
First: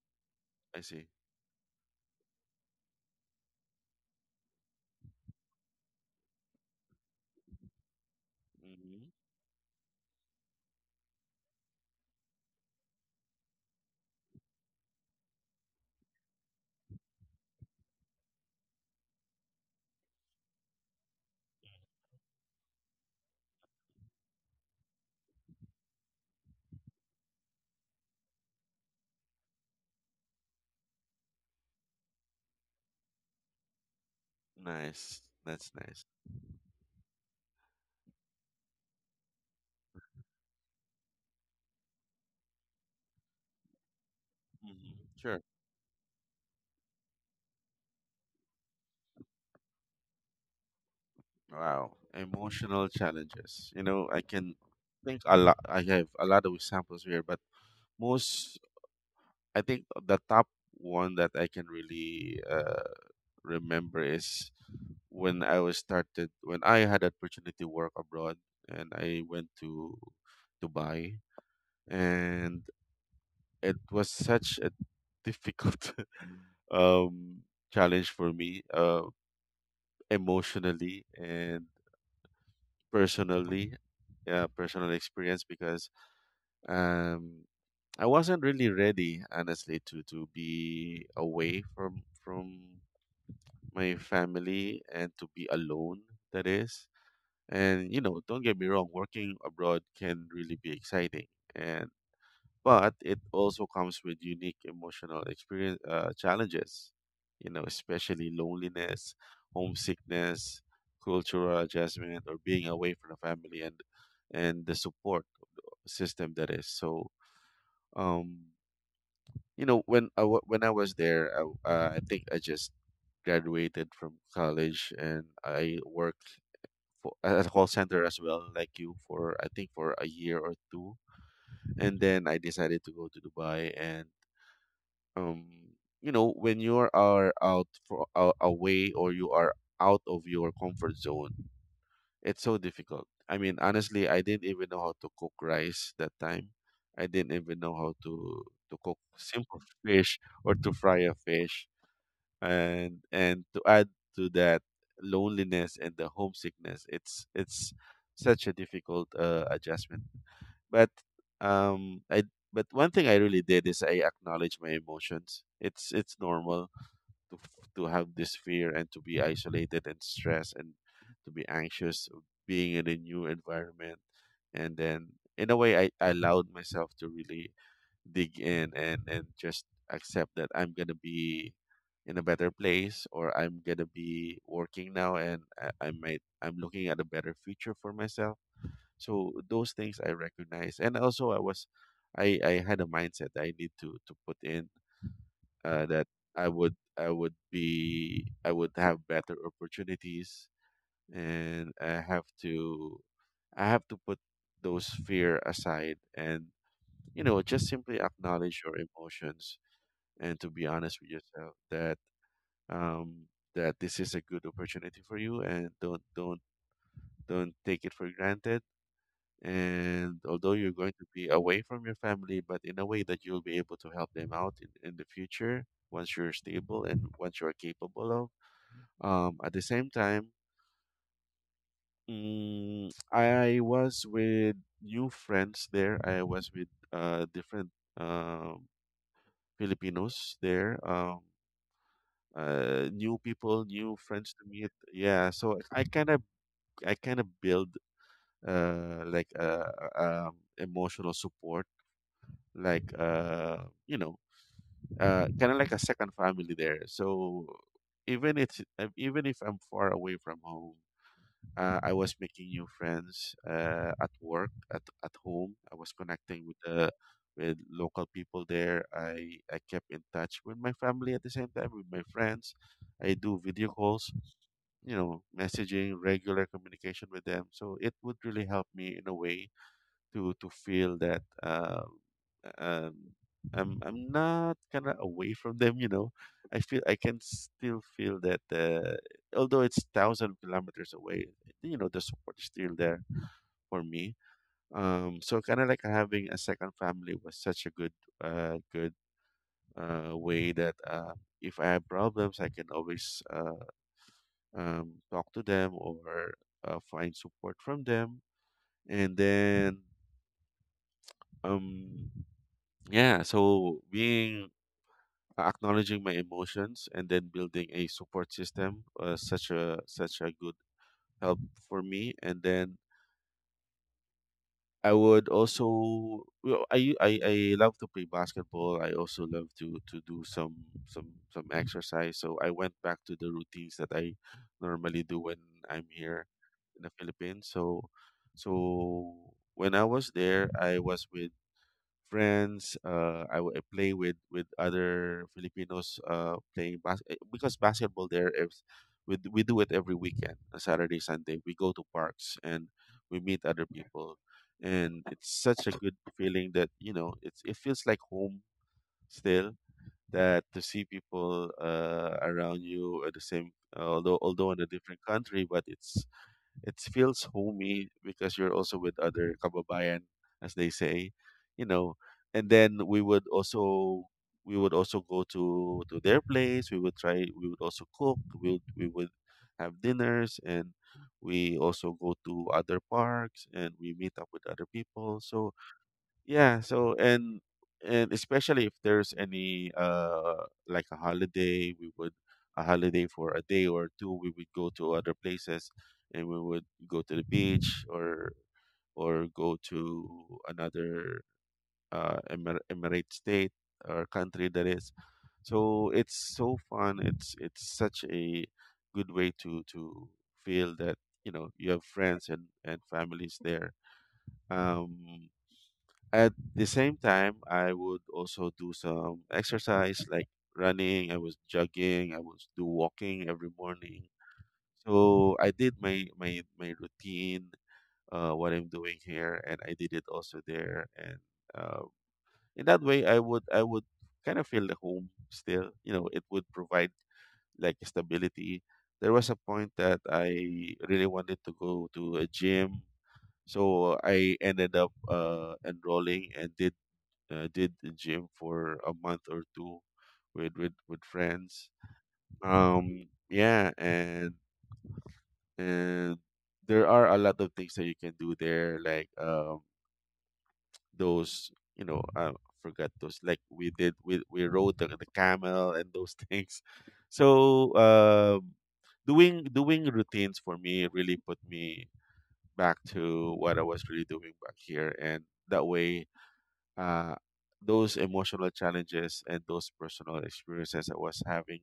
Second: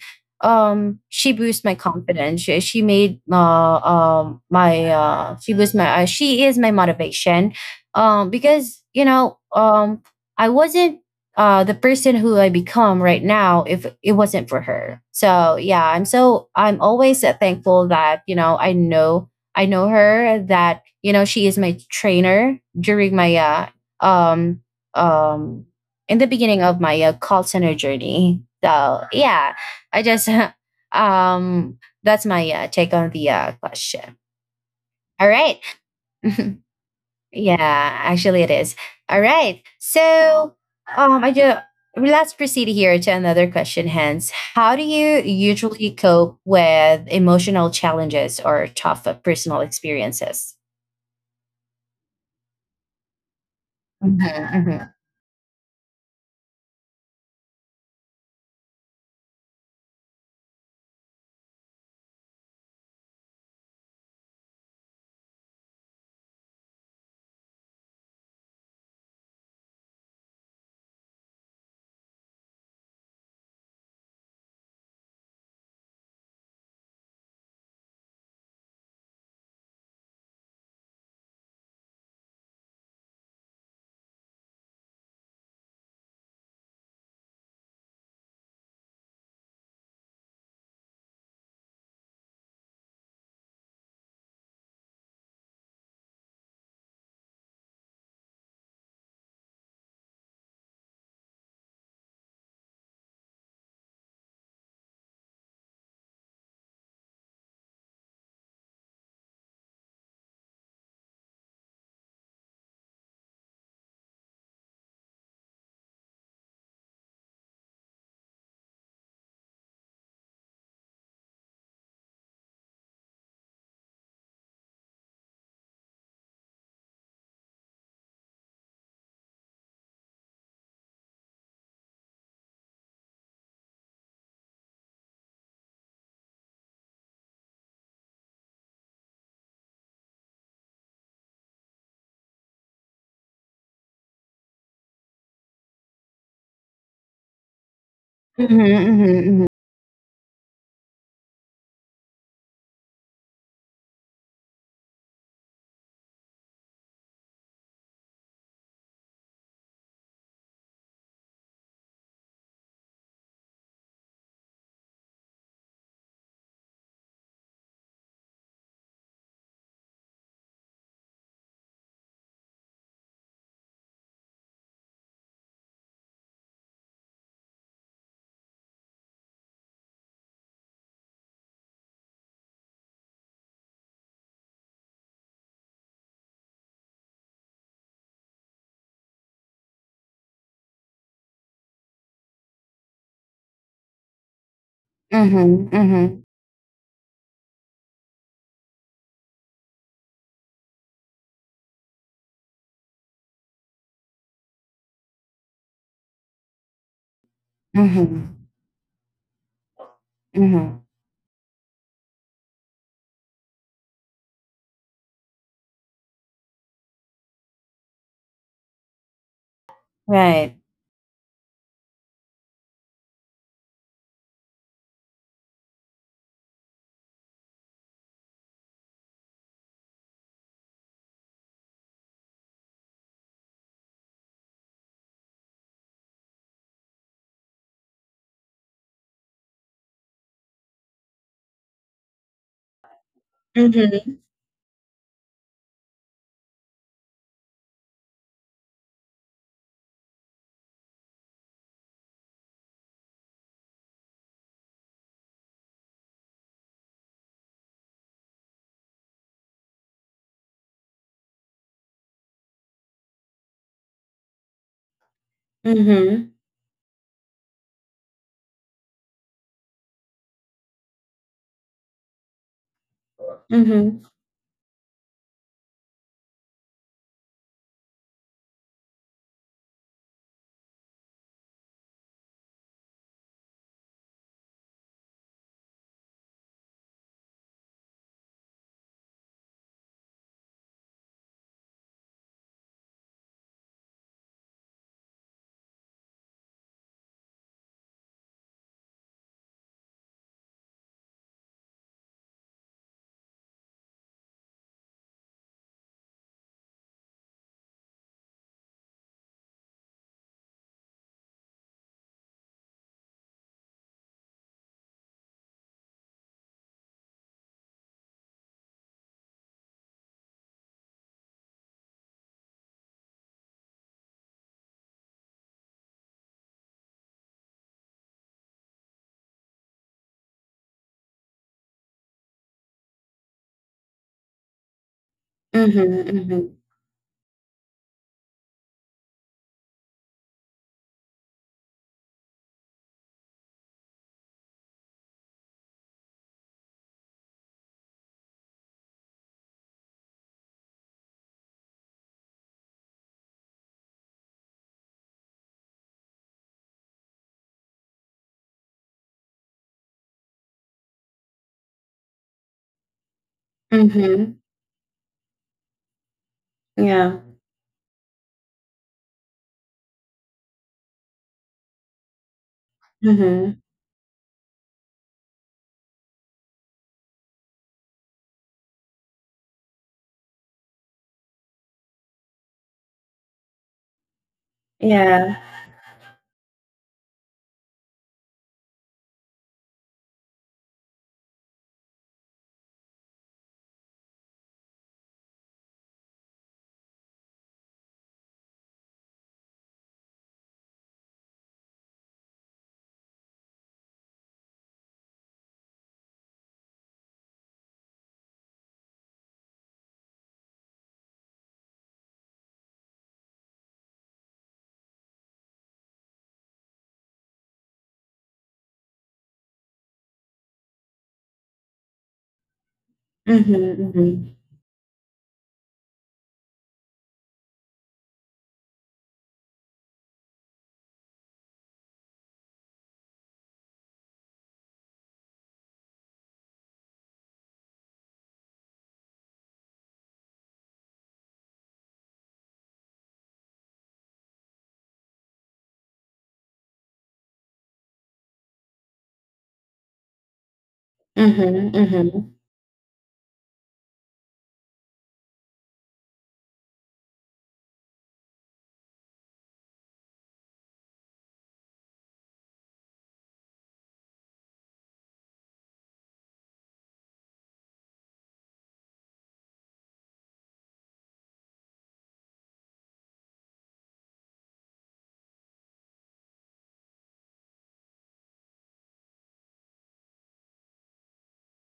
S2: I
S1: um
S2: see.
S1: she boosted my confidence. She, she made uh um my uh she was my uh, she is my motivation. um because you
S2: mhm,
S1: know um i wasn't uh the person who I become right now if it wasn't for her. So yeah, i'm so i'm always uh, thankful that you know i know I know her, that you know she is my trainer during my uh, um um in the beginning of my uh, call center journey. So yeah, I just um that's my uh, take on the uh, question.
S2: Nice.
S1: All right.
S2: That's nice.
S1: Yeah, actually it is. All right, so, um I just let's proceed here to another question. Hence, how do
S2: Mhm.
S1: you
S2: Sure.
S1: usually cope with emotional challenges or tough uh, personal experiences?
S2: Wow, emotional challenges. You know,
S1: Mhm,
S2: I can
S1: mhm.
S2: think a lot. I have a lot of examples here, but most, I think the top one that I can really uh, remember is when I was started, when I had opportunity to work abroad, and I went to Dubai, and it was such a difficult um challenge for me, uh, emotionally, and personally, yeah, personal experience because um I wasn't really ready, honestly, to to be away from from my family and to be alone, that is. And you know, don't get me wrong, working abroad can really be exciting, and but it also comes with unique emotional experience, uh, challenges, you know, especially loneliness, homesickness, cultural adjustment, or being away from the family and and the support system. That is so um you know, when i wa- when I was there, I, w- uh, I think I just graduated from college and I worked for, at a call center as well like you for I think for a year or two. And then I decided to go to Dubai and um you know, when you are out for uh, away, or you are out of your comfort zone, it's so difficult. I mean, honestly, I didn't even know how to cook rice that time. I didn't even know how to
S1: Mhm,
S2: to cook
S1: mhm,
S2: simple fish or to fry a fish. and and to add to that loneliness and the homesickness, it's it's such a difficult uh, adjustment. But um, I, but one thing I really did is I acknowledge my emotions. It's it's normal to f- to have this fear and to be isolated and stressed and to be anxious of being in a new environment. And then in a way, I, I allowed myself to really dig in and and just accept that I'm gonna be in a better place, or I'm gonna be working now, and I, I might I'm looking at a better future for myself. So those things I recognize, and also I was, I I had a mindset that I need to to put in
S1: mhm,
S2: uh, that
S1: mhm,
S2: I would I would be I would have better opportunities, and I have to I have to put those fear aside. And you know, just simply
S1: mhm,
S2: acknowledge your emotions and to be
S1: mhm.
S2: honest with yourself that um that this is a good opportunity for you, and don't don't don't take it for granted. And although
S1: Right.
S2: you're going to be away from your family, but in a way that you'll be able to help them out in, in the future once you're stable and once you're capable of. Um, at the same time, mm, I was with new friends there. I was with uh, different um Filipinos there. Um, uh, new people,
S1: Mm.
S2: new friends to meet. Yeah, so I kind of I kind of build uh like a, a um, emotional support like uh you know uh kind of like a second family there. So even it's uh, even if I'm far away from home, uh, I was making new friends uh at work, at at home. I was
S1: Mhm,
S2: connecting with the with local people there. i i kept in touch with my family at the same time with my friends. I do video
S1: mhm,
S2: calls, you know, messaging, regular communication with them. So it would really help me in a way to to feel that um, um, I'm I'm not kind of away from them. You know, I feel I can still feel that uh, although it's thousand kilometers away, you know, the support is still there for me. Um, so kind of like having a second family was such a good uh, good uh, way that uh, if I have problems, I can always uh, um, talk to them or uh, find support from them. And then um yeah, so being uh, acknowledging my emotions and then building a support system, uh, such a such a good help for me. And then I would also, well, I, I I love to play basketball. I also love to to do some some some exercise. So I went back to the routines that I normally do when I'm
S1: mhm,
S2: here
S1: mhm,
S2: in the Philippines. So so when I was there, I was with friends. Uh, I I, w- I play with with other Filipinos uh, playing bas- eh, because basketball there is we d- we do it every weekend, uh, Saturday, Sunday. We go to parks and we meet other people, and it's such a good feeling that you know it's it feels like home still. That to see people uh, around you at the same, although
S1: mhm.
S2: although in a different country, but it's it
S1: Yeah.
S2: feels homey because you're also with other kababayan, as they say, you know. And then we would
S1: Mhm.
S2: also we would also go to to their place. We would try. We would also cook. We would, we would have dinners, and we also go to other parks and we meet up with other people.
S1: Yeah.
S2: So yeah, so and and especially if there's any uh like a holiday, we would, a holiday for a day or two, we would go to other places and we would go to the beach or or go to another uh Emir Emirate state or country, that is. So it's so fun. It's it's such a good way to to feel that, you know, you have friends and and families there. Um, at the same time, I would also do some exercise like running, I was jogging, I was do walking every
S1: Mhm,
S2: morning.
S1: mhm,
S2: So I did my my my routine, uh, what I'm doing here, and I did it also there. And uh, in that way, I would I would kind of feel the home still. You know, it would provide like stability. There was a point that I really wanted to go to a gym, so I ended up uh, enrolling and did uh, did the gym for a month or two with with with friends.
S1: mhm,
S2: Um, yeah, and and there are a lot of things that you can do there, like um those, you know, I forgot those, like we did we we rode the, the camel and those things. So um, doing doing routines for me really put me back to what I was really doing back here, and that way uh, those emotional challenges and those personal experiences I was having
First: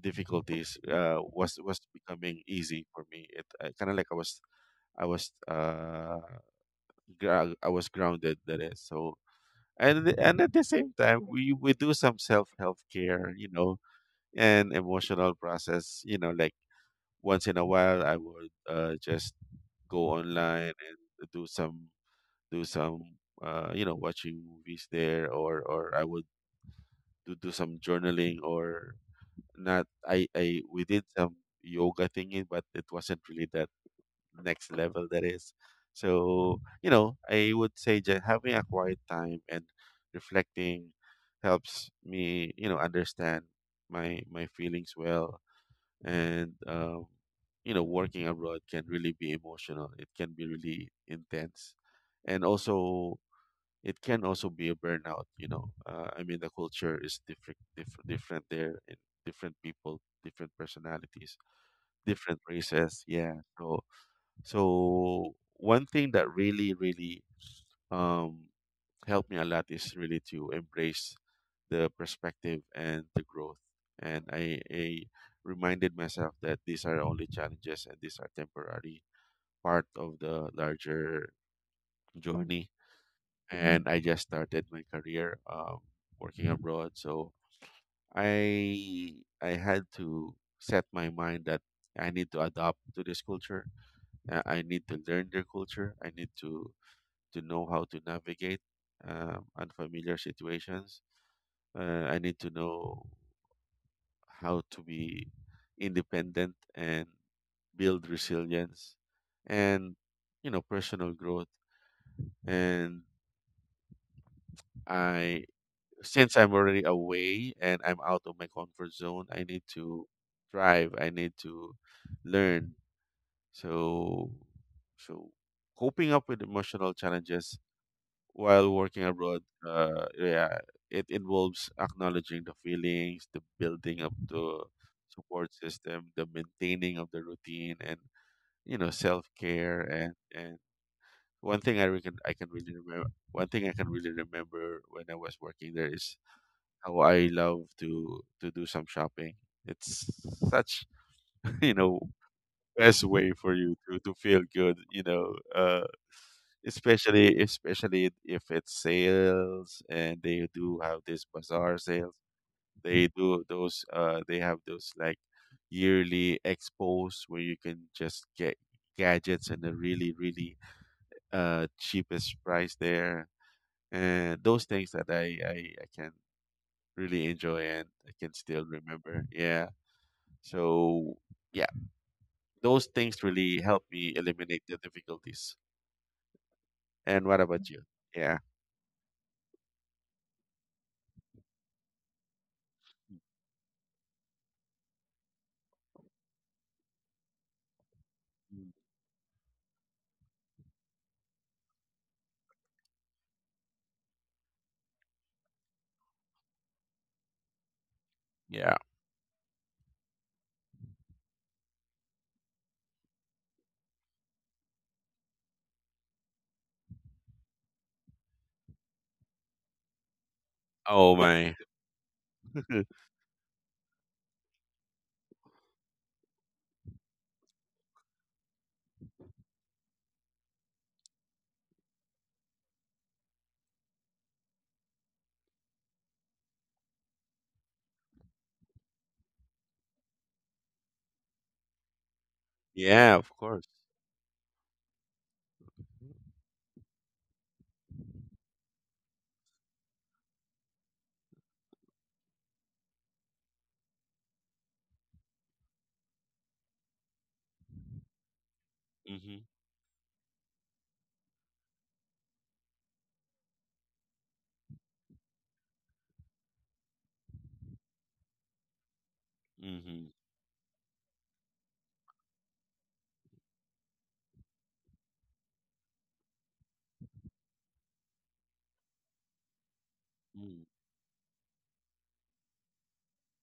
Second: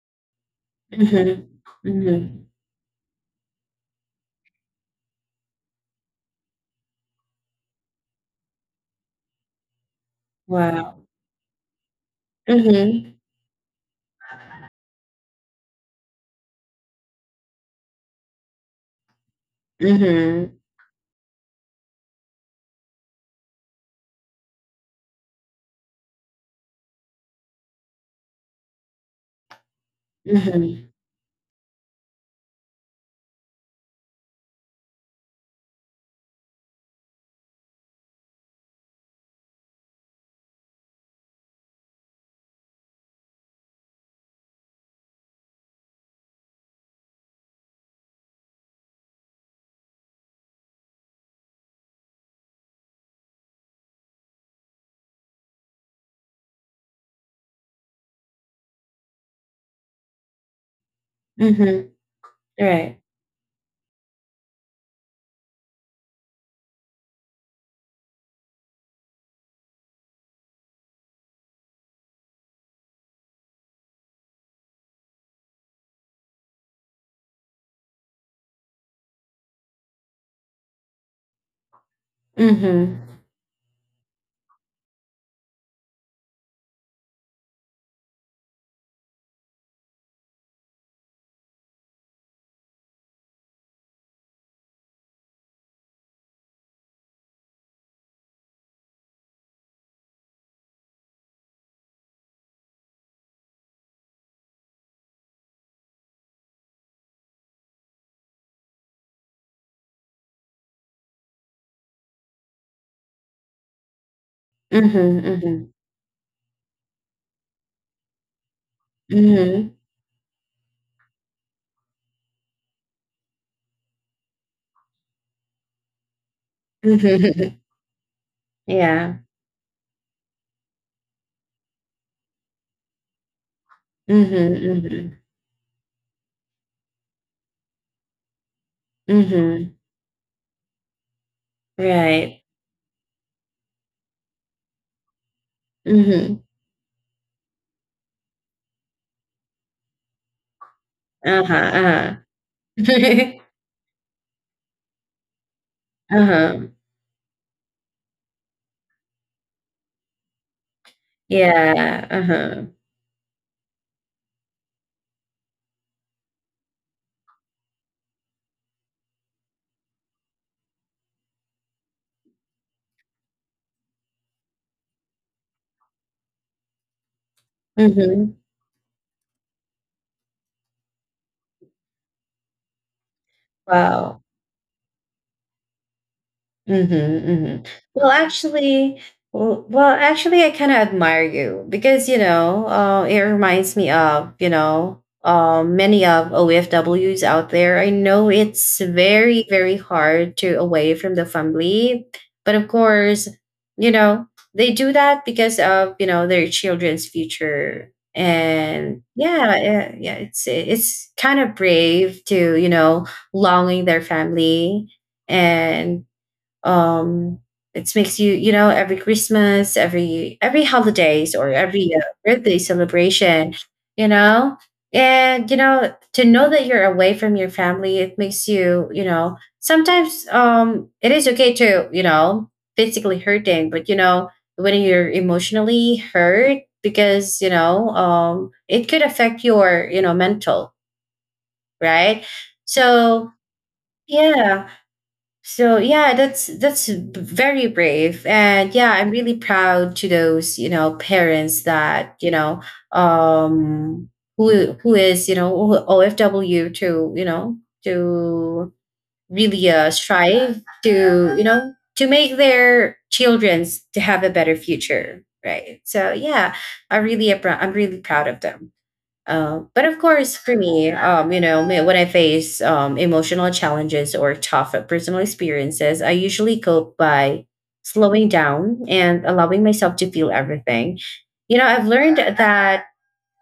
S2: difficulties uh,
S1: mhm,
S2: was was
S1: mhm,
S2: becoming
S1: mhm.
S2: easy for me. It uh, kind of like I was I was uh, gra- I was grounded, that is. So. And th- and at the same
S1: Wow.
S2: time, we we do some self help
S1: Mhm,
S2: care, you know, and emotional process. You know, like once in a while, I would uh, just go
S1: mhm,
S2: online and do some do some uh, you know, watching movies there or or I would to do some journaling or not. I I we
S1: mhm,
S2: did some yoga thingy, but it wasn't really that next level, that is. So you know, I would say just having a quiet time and reflecting helps me, you know, understand my my feelings well. And um, you know working abroad can really be emotional. It can be really intense, and also it can also be a burnout, you know uh, I mean the culture is different, diff- different there, and different people, different personalities,
S1: mhm.
S2: different
S1: Right.
S2: races. Yeah. So so one thing that really really um helped me a lot is really to embrace the perspective and the growth. And i, I reminded myself that these are only challenges and these are temporary, part of the larger journey.
S1: Mhm,
S2: And I just started my career, um, working abroad. So I I had to set my mind that I need to adapt to this culture. uh, I need to learn their culture. I need to to know how to navigate um, unfamiliar situations. Uh, I need to know how to be independent and build resilience, and you know personal growth. And
S1: mhm,
S2: I,
S1: mhm,
S2: since I'm already away and I'm out of my comfort zone, I need
S1: mhm,
S2: to thrive. I need to learn. So, so coping up with emotional
S1: mhm.
S2: challenges while working
S1: Yeah.
S2: abroad, uh, yeah, it involves acknowledging the feelings, the building of
S1: Mhm,
S2: the
S1: mhm,
S2: support system, the maintaining of the routine, and you know, self
S1: mhm.
S2: care. And and one thing I can I
S1: Right.
S2: can really remember. One thing I can really remember when I was working there is
S1: Mhm.
S2: how I love to to do some shopping. It's such,
S1: Uh-huh,
S2: you know
S1: uh-huh.
S2: best way for you to to feel good. You know, uh,
S1: Uh-huh.
S2: especially especially if it's sales, and they do have this bazaar sales.
S1: Yeah, uh-huh.
S2: They do those. Uh, they have those like yearly expos where you can just get gadgets and a really really uh cheapest price there. And those things that I, I I can really enjoy and I can
S1: Mhm.
S2: still remember. Yeah. So yeah, those things really help me
S1: Wow.
S2: eliminate the difficulties. And
S1: Mhm,
S2: what
S1: mhm.
S2: about you?
S1: Well,
S2: Yeah.
S1: actually, well, well, actually, I kind of admire you because you know, uh, it reminds me of you know, uh, many of O F Ws out there. I know
S2: Mhm.
S1: it's very, very hard to away from the family, but of course, you know, they do that because of you know their children's future.
S2: Yeah.
S1: And yeah, yeah, yeah, it's it's kind of brave to you know longing their family. And, um, it makes you, you know, every Christmas, every every
S2: Oh
S1: holidays, or
S2: my.
S1: every uh, birthday celebration, you know, and you know to know that you're away from your family, it makes you, you know, sometimes um it is okay to, you know, physically hurting. But you know when you're emotionally hurt, because you know um it could affect your you know mental. Right?
S2: Yeah, of
S1: So
S2: course.
S1: yeah, so yeah, that's that's very brave. And yeah, I'm really proud to those you know parents that you know um who who is you know O F W to you know to
S2: Mhm.
S1: really uh, strive to you know to make their childrens to have a better future, right? So yeah, I really appro- I'm really proud of them. Uh, but of
S2: Mhm.
S1: course, for me, um, you know, me- when I face um, emotional challenges or tough uh, personal experiences, I usually cope by slowing down and allowing myself to feel
S2: Mm.
S1: everything. You know, I've learned that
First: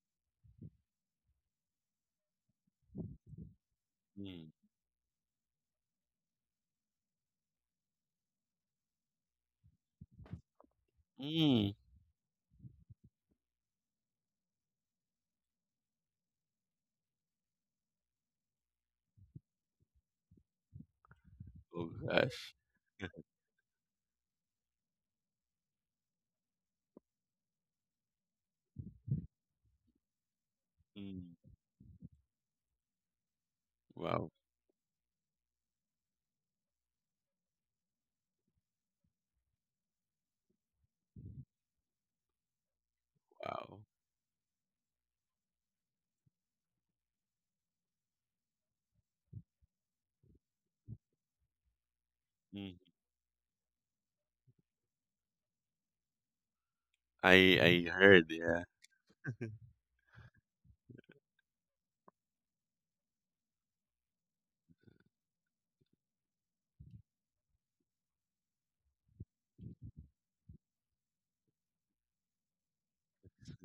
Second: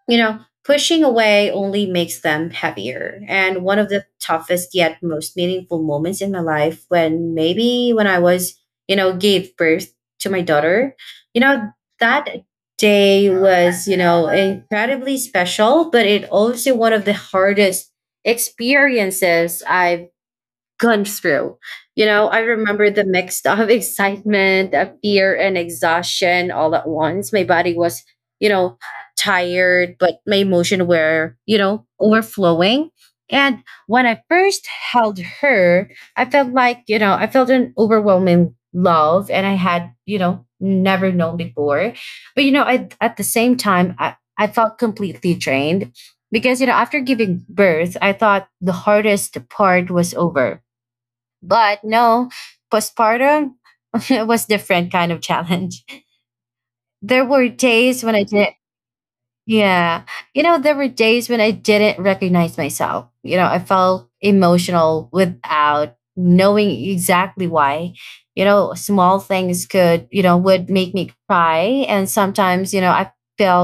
S1: you know, pushing away only makes them heavier. And one of the
S2: Mm.
S1: toughest yet most meaningful moments in my life, when maybe when I was, you know, gave birth to my daughter, you know,
S2: Mm.
S1: that day was, you know, incredibly special, but it also one of the hardest experiences I've gone through.
S2: Oh
S1: You know, I
S2: gosh.
S1: remember the mix of excitement, of fear, and exhaustion all at once. My body was, you know, tired, but my emotion
S2: Mm.
S1: were, you know, overflowing. And when I
S2: Wow.
S1: first held her, I felt like, you know, I felt an overwhelming love and I had, you know, never known before. But, you know, I, at the same
S2: Wow.
S1: time, I, I felt completely drained, because, you know, after giving birth, I thought the hardest part was over, but no,
S2: Mm.
S1: postpartum it was different kind of challenge. There were
S2: I I
S1: days when I
S2: heard.
S1: didn't
S2: Yeah.
S1: Yeah. You know, there were days when I didn't recognize myself. You know, I felt emotional without knowing exactly why. You know, small things could, you know, would make me cry. And sometimes, you know, I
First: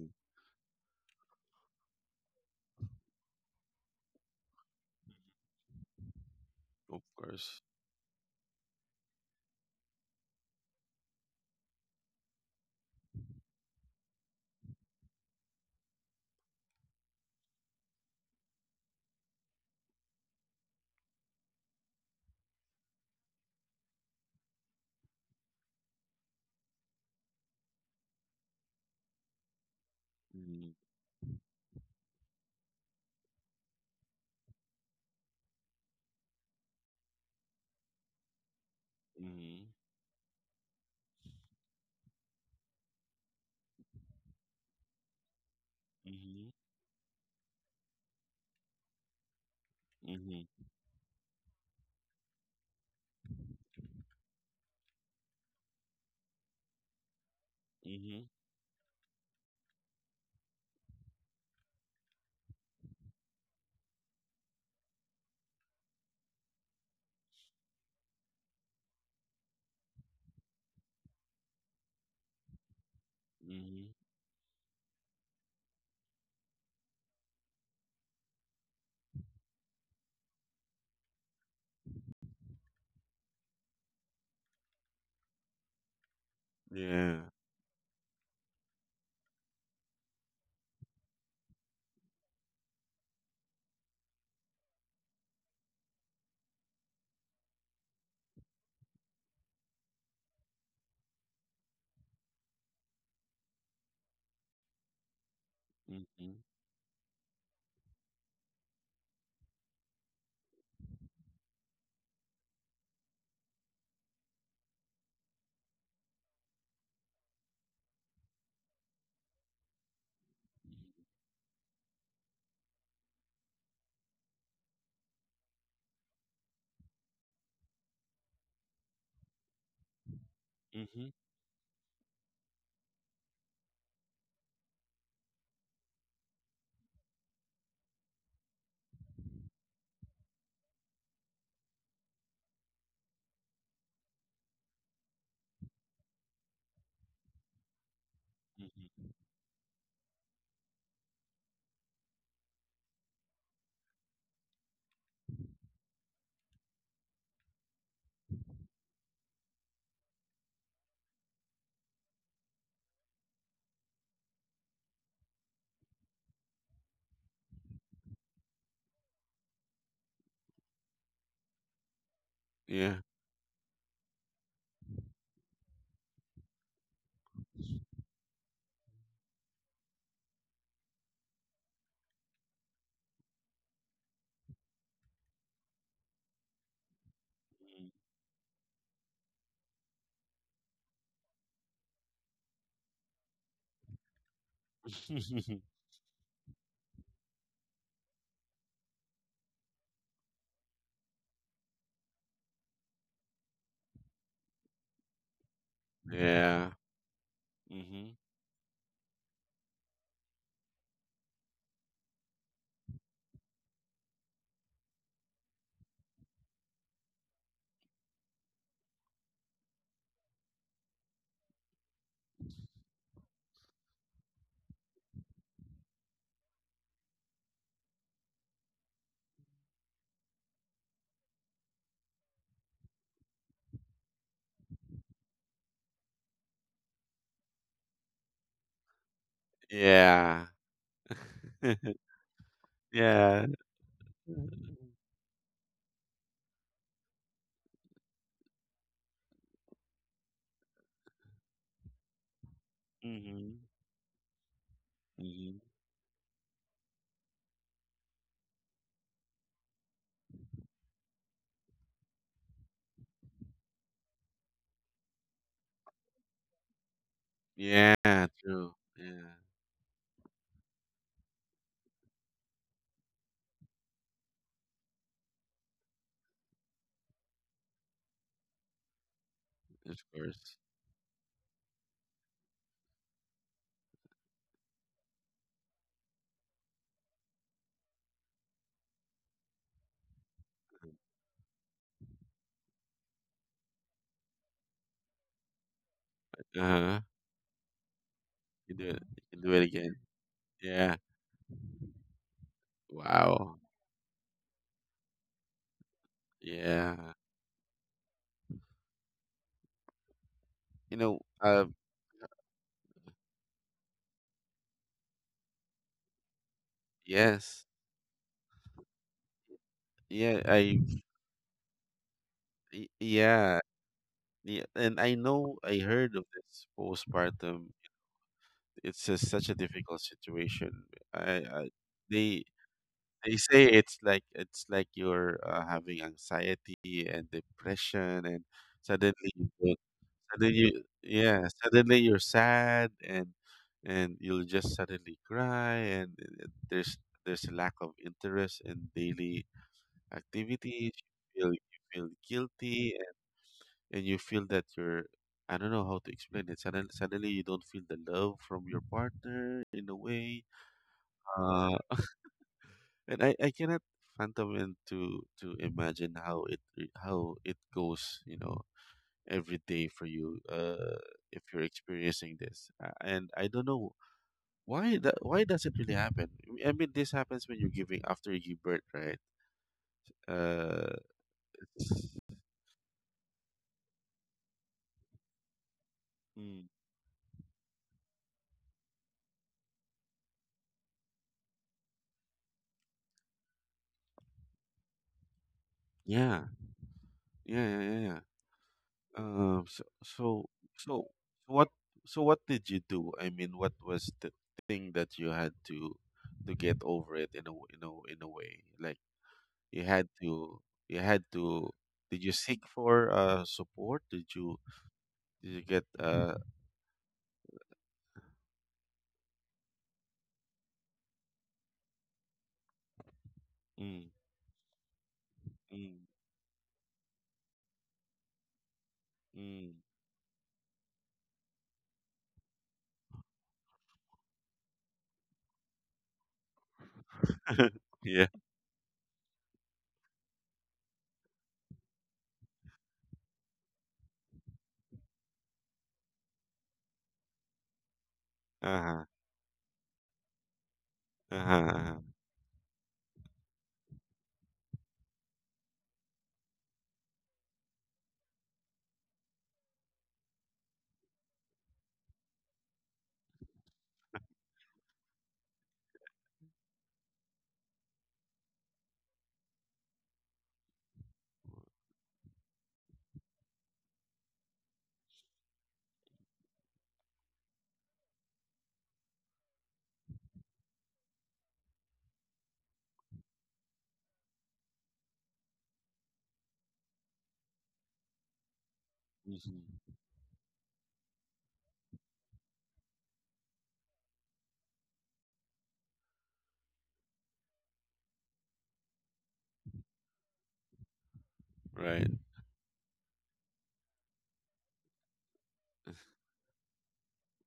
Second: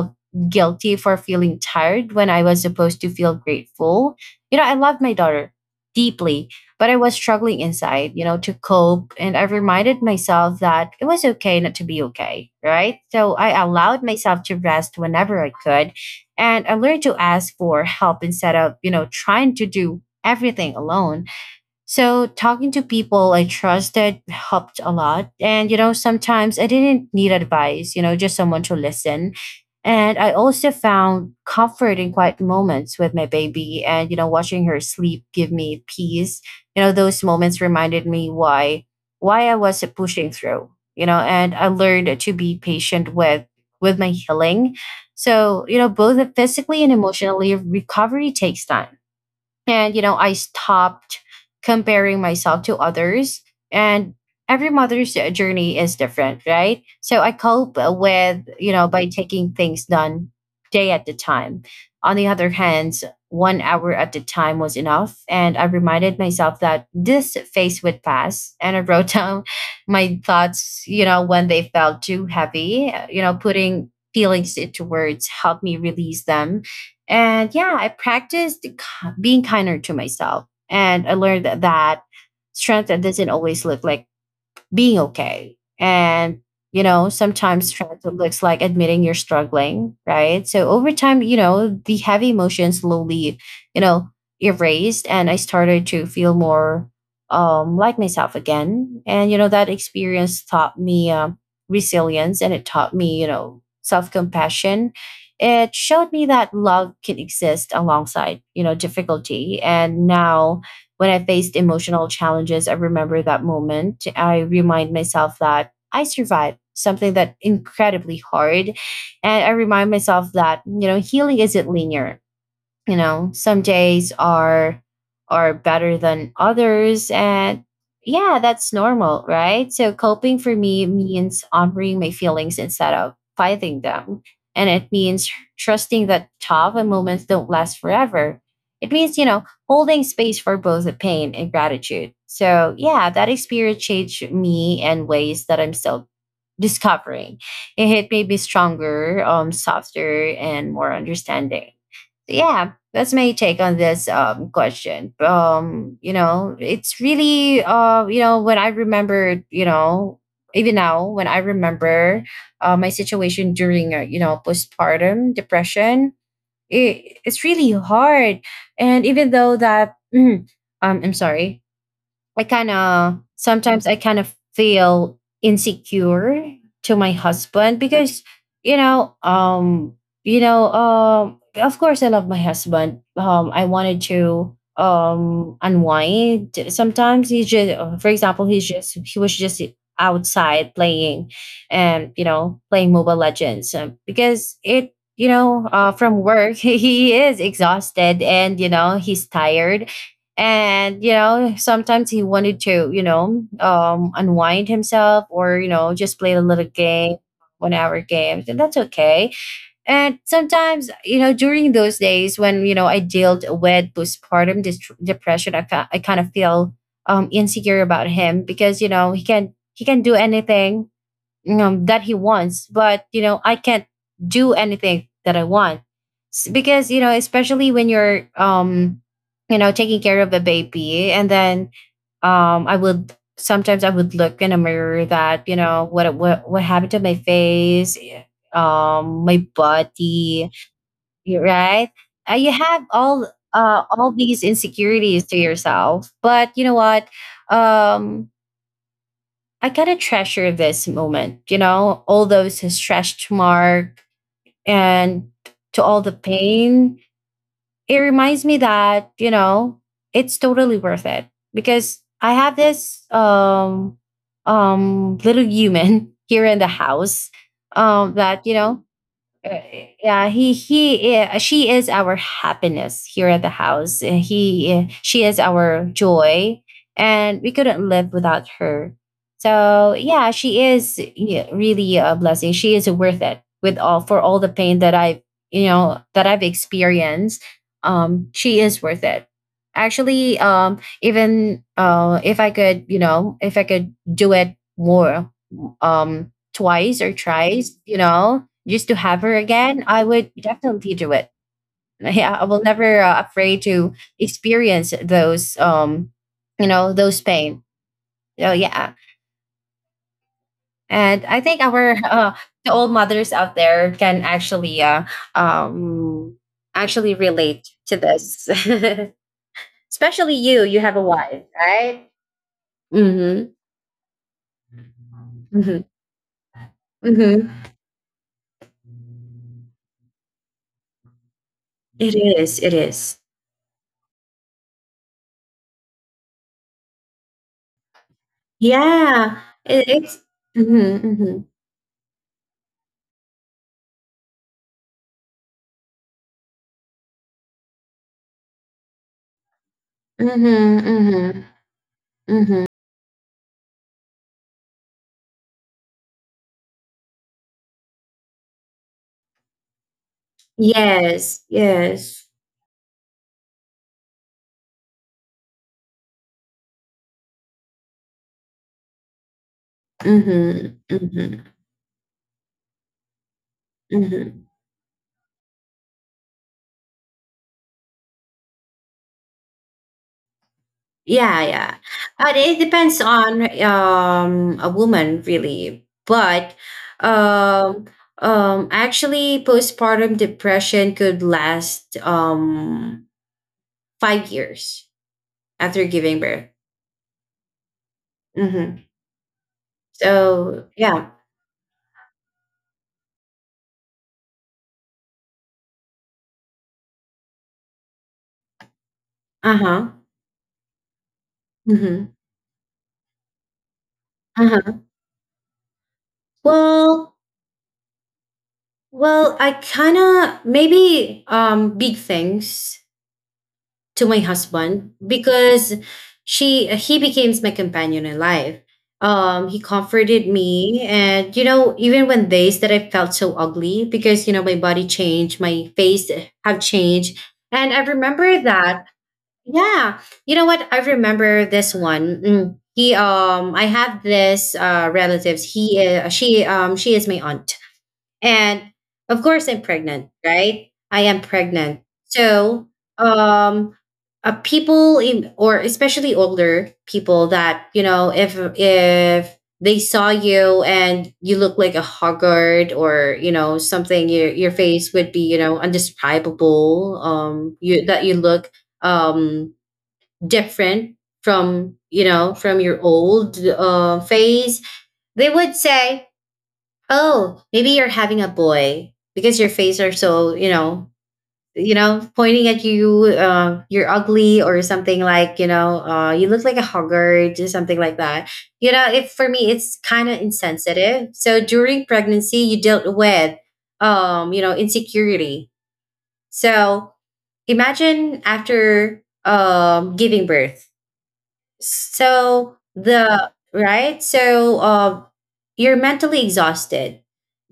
S2: Mm,
S1: guilty for feeling tired when I was supposed to feel grateful. You know, I love my daughter deeply, but I
S2: of
S1: was struggling
S2: course.
S1: inside, you know, to cope. And I reminded myself that it was okay not to be okay, right? So I allowed myself to rest whenever I could. And I learned to ask for help instead of, you know, trying to do everything alone. So talking to people I trusted helped a lot. And, you know, sometimes I didn't need advice, you know, just someone to listen. And I also
S2: Mm.
S1: found comfort in quiet moments with my baby and, you know, watching her sleep give me peace. You know, those moments reminded me why why I
S2: Mhm.
S1: was pushing through, you know, and I learned to be patient with with my healing. So, you know, both
S2: Mhm.
S1: physically and emotionally recovery takes time, and, you know, I
S2: Mhm.
S1: stopped comparing myself to others. And every mother's journey is different, right? So I cope
S2: Mhm.
S1: with, you know, by taking things done day at a time. On the other hand, one hour at a time was enough. And I reminded myself that this phase would pass. And I wrote down my thoughts, you know, when they felt too heavy. Uh, you know, putting
S2: Mhm.
S1: feelings into words helped me release them. And yeah, I practiced being kinder to myself. And I learned that that strength doesn't always look like being okay. And, you know,
S2: Yeah.
S1: sometimes struggle looks like admitting you're struggling, right? So over time, you know, the heavy emotions slowly, you know, erased, and I started to feel more um, like myself again. And, you know, that experience taught me um, resilience, and it taught me, you know, self compassion. It showed me
S2: Mhm.
S1: that love can exist alongside, you know, difficulty. And now when I faced emotional challenges, I remember that moment. I remind myself that I survived something that incredibly hard. And I remind myself that, you know, healing isn't linear. You know some days are are better than others, and yeah, that's normal, right? So coping for me
S2: Mhm.
S1: means honoring my feelings instead of fighting them, and it means trusting that tough moments don't last forever. It means you know holding space for both the pain and gratitude. So yeah, that experience changed me in ways that I'm still discovering. It hit may be
S2: Mhm.
S1: stronger, um, softer, and more understanding. So yeah, that's my take on this um, question. Um, you know, it's really uh, you know, when I remember, you know, even now when I remember uh, my situation during uh, you know postpartum depression, it, it's really hard. And even though that, um, I'm sorry, I kind
S2: Yeah.
S1: of sometimes I kind of feel insecure to my husband because you know um you know um of course I love my husband. um I wanted to um unwind. Sometimes he just
S2: Mhm.
S1: uh, for example he's just he was just outside playing and you know playing mobile legends, um, because it you know uh, from work he is exhausted, and you know he's tired, and you know sometimes he wanted to, you know, um unwind himself, or you know just play a little
S2: Yeah.
S1: game, one hour
S2: Mhm.
S1: games, and that's okay. And sometimes, you know, during those days when, you know, I dealt with postpartum dis- depression, I, fa- I kind of feel um insecure about him because you know he can he can do anything, um, that he wants, but you know I can't do anything that I want. S- because you know, especially when you're um you know taking care of a baby, and then um I would sometimes I would look in a mirror that you know what what, what happened to my face, um my
S2: Yeah.
S1: body. You're right, uh, you have all
S2: Yeah.
S1: uh all these insecurities to yourself, but you know what, um I gotta treasure this moment, you know, all those stretched
S2: Mhm.
S1: mark and
S2: Mhm.
S1: to all the pain. It reminds me that, you know, it's totally worth it because I have this um um little human here in the house, um
S2: Yeah,
S1: that, you
S2: true.
S1: know,
S2: Yeah.
S1: uh, yeah he he uh, she is our happiness here at the house. Uh, he uh, She is our joy and we couldn't live without her. So
S2: Of
S1: yeah,
S2: course.
S1: she is, yeah, really a blessing. She is worth it with all, for all the pain that I you know that I've experienced. Um she is worth it. Actually, um even uh if I could, you know, if I could do it more, um
S2: Uh
S1: twice
S2: huh.
S1: or thrice, you know,
S2: You
S1: just
S2: do
S1: to
S2: it.
S1: have
S2: You
S1: her
S2: can do it
S1: again,
S2: again.
S1: I would definitely
S2: Yeah.
S1: do it. Yeah, I will never uh, afraid
S2: Wow.
S1: to experience those, um, you know,
S2: Yeah.
S1: those pain. So yeah,
S2: You know.
S1: and I think
S2: Uh.
S1: our uh, the old mothers out there can actually uh, um, actually relate
S2: Yes.
S1: to this, especially
S2: Yeah.
S1: you. You
S2: I
S1: have a wife, right?
S2: Y-
S1: Mm-hmm.
S2: Yeah, yeah, and I know
S1: Mm-hmm.
S2: I heard of this
S1: Mm-hmm.
S2: postpartum. It's just such a difficult situation. I, I
S1: It
S2: they
S1: is. It is.
S2: they say it's like it's like you're uh, having anxiety and depression, and suddenly
S1: Yeah.
S2: you don't-
S1: It, it's.
S2: suddenly you
S1: Mm-hmm,
S2: yeah
S1: mm-hmm.
S2: suddenly you're sad, and and you'll just suddenly cry. And uh, there's there's a lack of interest in daily
S1: Mhm,
S2: activities.
S1: mhm,
S2: You feel you feel
S1: mhm.
S2: guilty, and you feel that you're— I don't know how to explain it. Suddenly, suddenly you don't feel the love from your partner in a way.
S1: Yes,
S2: Uh,
S1: yes.
S2: and I, I cannot fathom and to to imagine how it how it goes. You know, every day for you.
S1: Mhm,
S2: Uh, if
S1: mhm,
S2: you're experiencing this. Uh, and I don't know
S1: mhm.
S2: why that why does it really happen. I mean, this happens when you're giving after you give birth, right? Uh,
S1: Yeah, yeah. But it depends on um a woman really. But
S2: mm,
S1: um um actually postpartum depression could last um five years after giving
S2: yeah,
S1: birth.
S2: yeah, yeah, yeah.
S1: Mhm.
S2: Um. So so
S1: So, yeah.
S2: so what so what did you do? I mean, what was the thing that you had to to get over it in a w- in a w- in a way? Like,
S1: Uh-huh.
S2: you had to you had to.
S1: Mhm.
S2: Did you seek for uh support? Did you
S1: Uh-huh.
S2: did you get uh?
S1: Well, well, I kind of maybe um big things to
S2: Mm.
S1: my husband because
S2: Mm.
S1: she he became my companion in life. Um, he
S2: Mm.
S1: comforted me, and you know, even when days that I felt so ugly because you know my body changed, my face have changed, and I
S2: Yeah.
S1: remember that. Yeah, you know what? I remember this one. Mm, He um, I have this uh relatives. He uh, She um she is my aunt, and
S2: Uh huh.
S1: of course, I'm pregnant, right? I am
S2: Uh huh.
S1: pregnant.
S2: Uh-huh.
S1: So, um, uh, people in, or especially older people that, you know, if, if they saw you and you look like a haggard or, you know, something, your, your face would be, you know, undescribable, um, you, that you look, um, different from, you know, from your old, uh, face, they would say, oh, maybe you're having a boy because your face are so, you know, you know, pointing at you, uh, you're ugly or something like, you know, uh, you look like a huggard or something like that. You know, if for me,
S2: Mhm.
S1: it's kind of insensitive. So during pregnancy, you dealt with, um, you know, insecurity. So imagine after um, giving birth.
S2: Right.
S1: So the, right? So uh, you're mentally exhausted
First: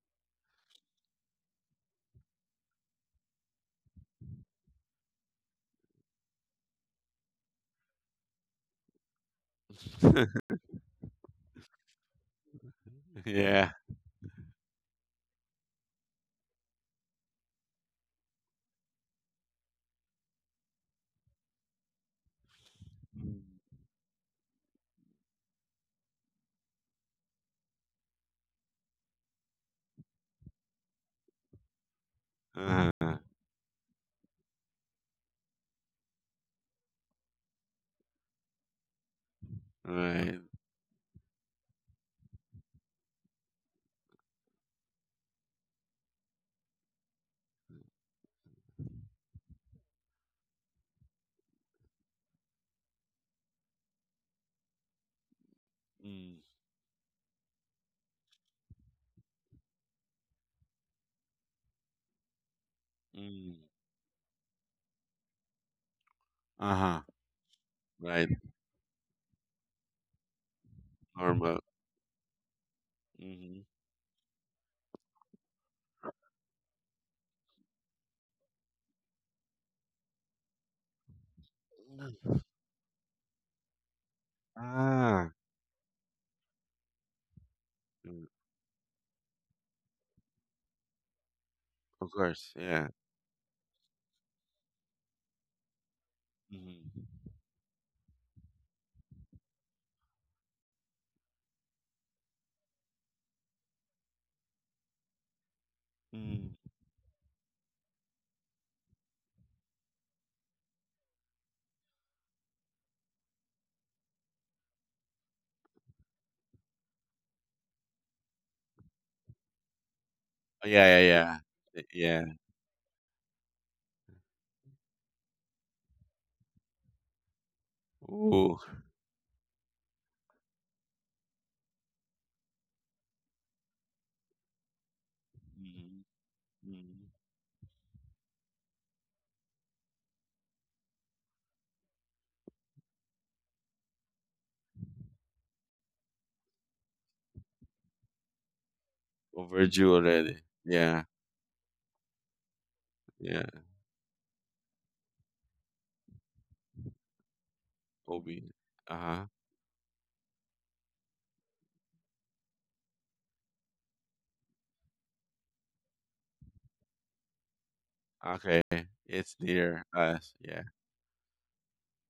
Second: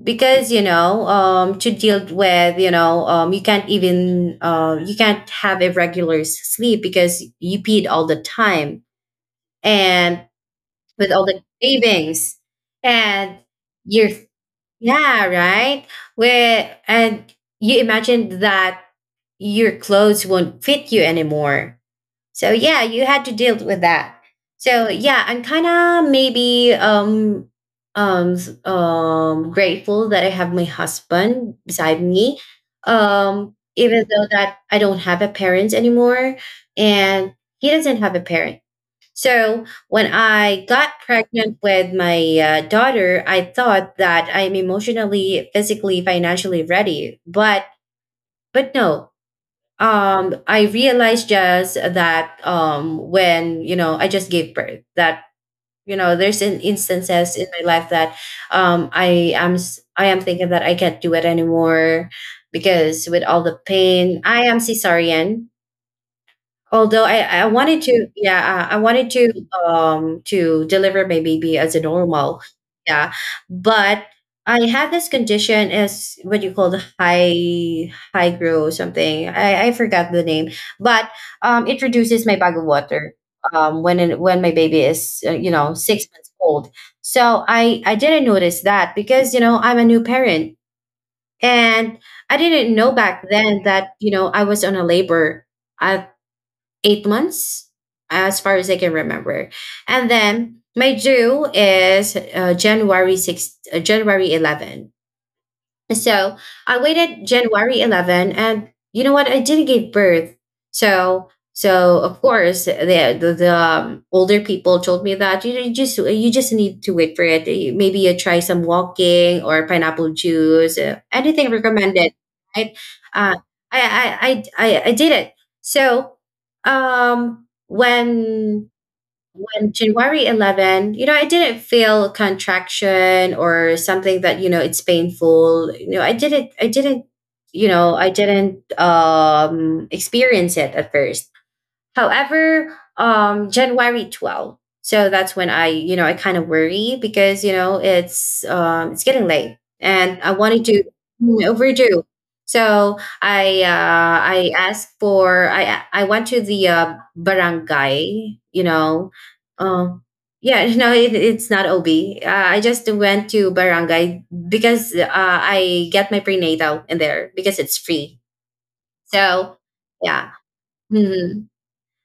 S1: because you know, um, to deal with, you know, um, you can't even uh, you can't have a regular s- sleep because you peed all the time, and with all the cravings, and
S2: Yeah.
S1: you're yeah right where and you imagine that your clothes won't fit you anymore. So yeah, you had to
S2: Mm.
S1: deal with that. So yeah, I'm kind of maybe um um s- um grateful that I have my husband beside me.
S2: Uh huh.
S1: Um even though that I don't have a parent anymore, and he doesn't have a parent. So when
S2: Right.
S1: I got pregnant with my uh, daughter, I thought that I'm emotionally, physically, financially ready, but but no, um i realized just that um when you know I just gave birth that you know
S2: Mm.
S1: there's an instances in my life that um i am s- I am thinking that I can't do it anymore because with all the
S2: Mm.
S1: pain I am cesarean.
S2: Uh huh.
S1: Although I I wanted to,
S2: Right.
S1: yeah, I I wanted to, um, to deliver my
S2: Normal.
S1: baby as a normal. Yeah.
S2: Hmm.
S1: But I had this condition as what you call the high high grow something. I I forgot the name, but, um, it reduces my bag of water, um, when it when my baby is,
S2: Ah.
S1: uh, you know, six months old. So I I
S2: Mm.
S1: didn't notice that because, you know, I'm a new parent, and
S2: Of
S1: I
S2: course,
S1: didn't
S2: yeah.
S1: know back then that, you know, I was on a labor. I
S2: Mm-hmm.
S1: eight months, as far as I can remember. And then my due is uh, January sixth, uh, January eleventh. So
S2: Mm.
S1: I waited January eleventh, and you know what? I didn't give birth. So so of course the the, the um, older people told me that you, you just you just need to wait for it. You— maybe you try some walking or pineapple
S2: Oh, yeah,
S1: juice,
S2: yeah,
S1: uh,
S2: yeah.
S1: anything
S2: Y-
S1: recommended,
S2: yeah.
S1: right? Uh, I, I I I I did it. So um
S2: Ooh.
S1: when when January eleventh, you know, I didn't feel contraction or something that, you know, it's painful. You
S2: Mm-hmm.
S1: know, I didn't, I
S2: Mm-hmm.
S1: didn't, you know, I didn't um, experience it at first. However, um, January twelfth. So that's when I, you know, I kind of worry because you know it's um, it's getting late,
S2: Overdue
S1: and I
S2: already.
S1: wanted to—
S2: Yeah,
S1: mm, overdue. So
S2: yeah.
S1: I uh, I asked for I I went to the uh,
S2: Obi.
S1: barangay, you
S2: Uh
S1: know,
S2: huh.
S1: um, yeah, no, it, it's not O B. Uh, I just went to barangay because uh, I get my prenatal in there because it's free.
S2: Okay, it's
S1: So
S2: near us.
S1: yeah.
S2: Yeah.
S1: Mm-hmm.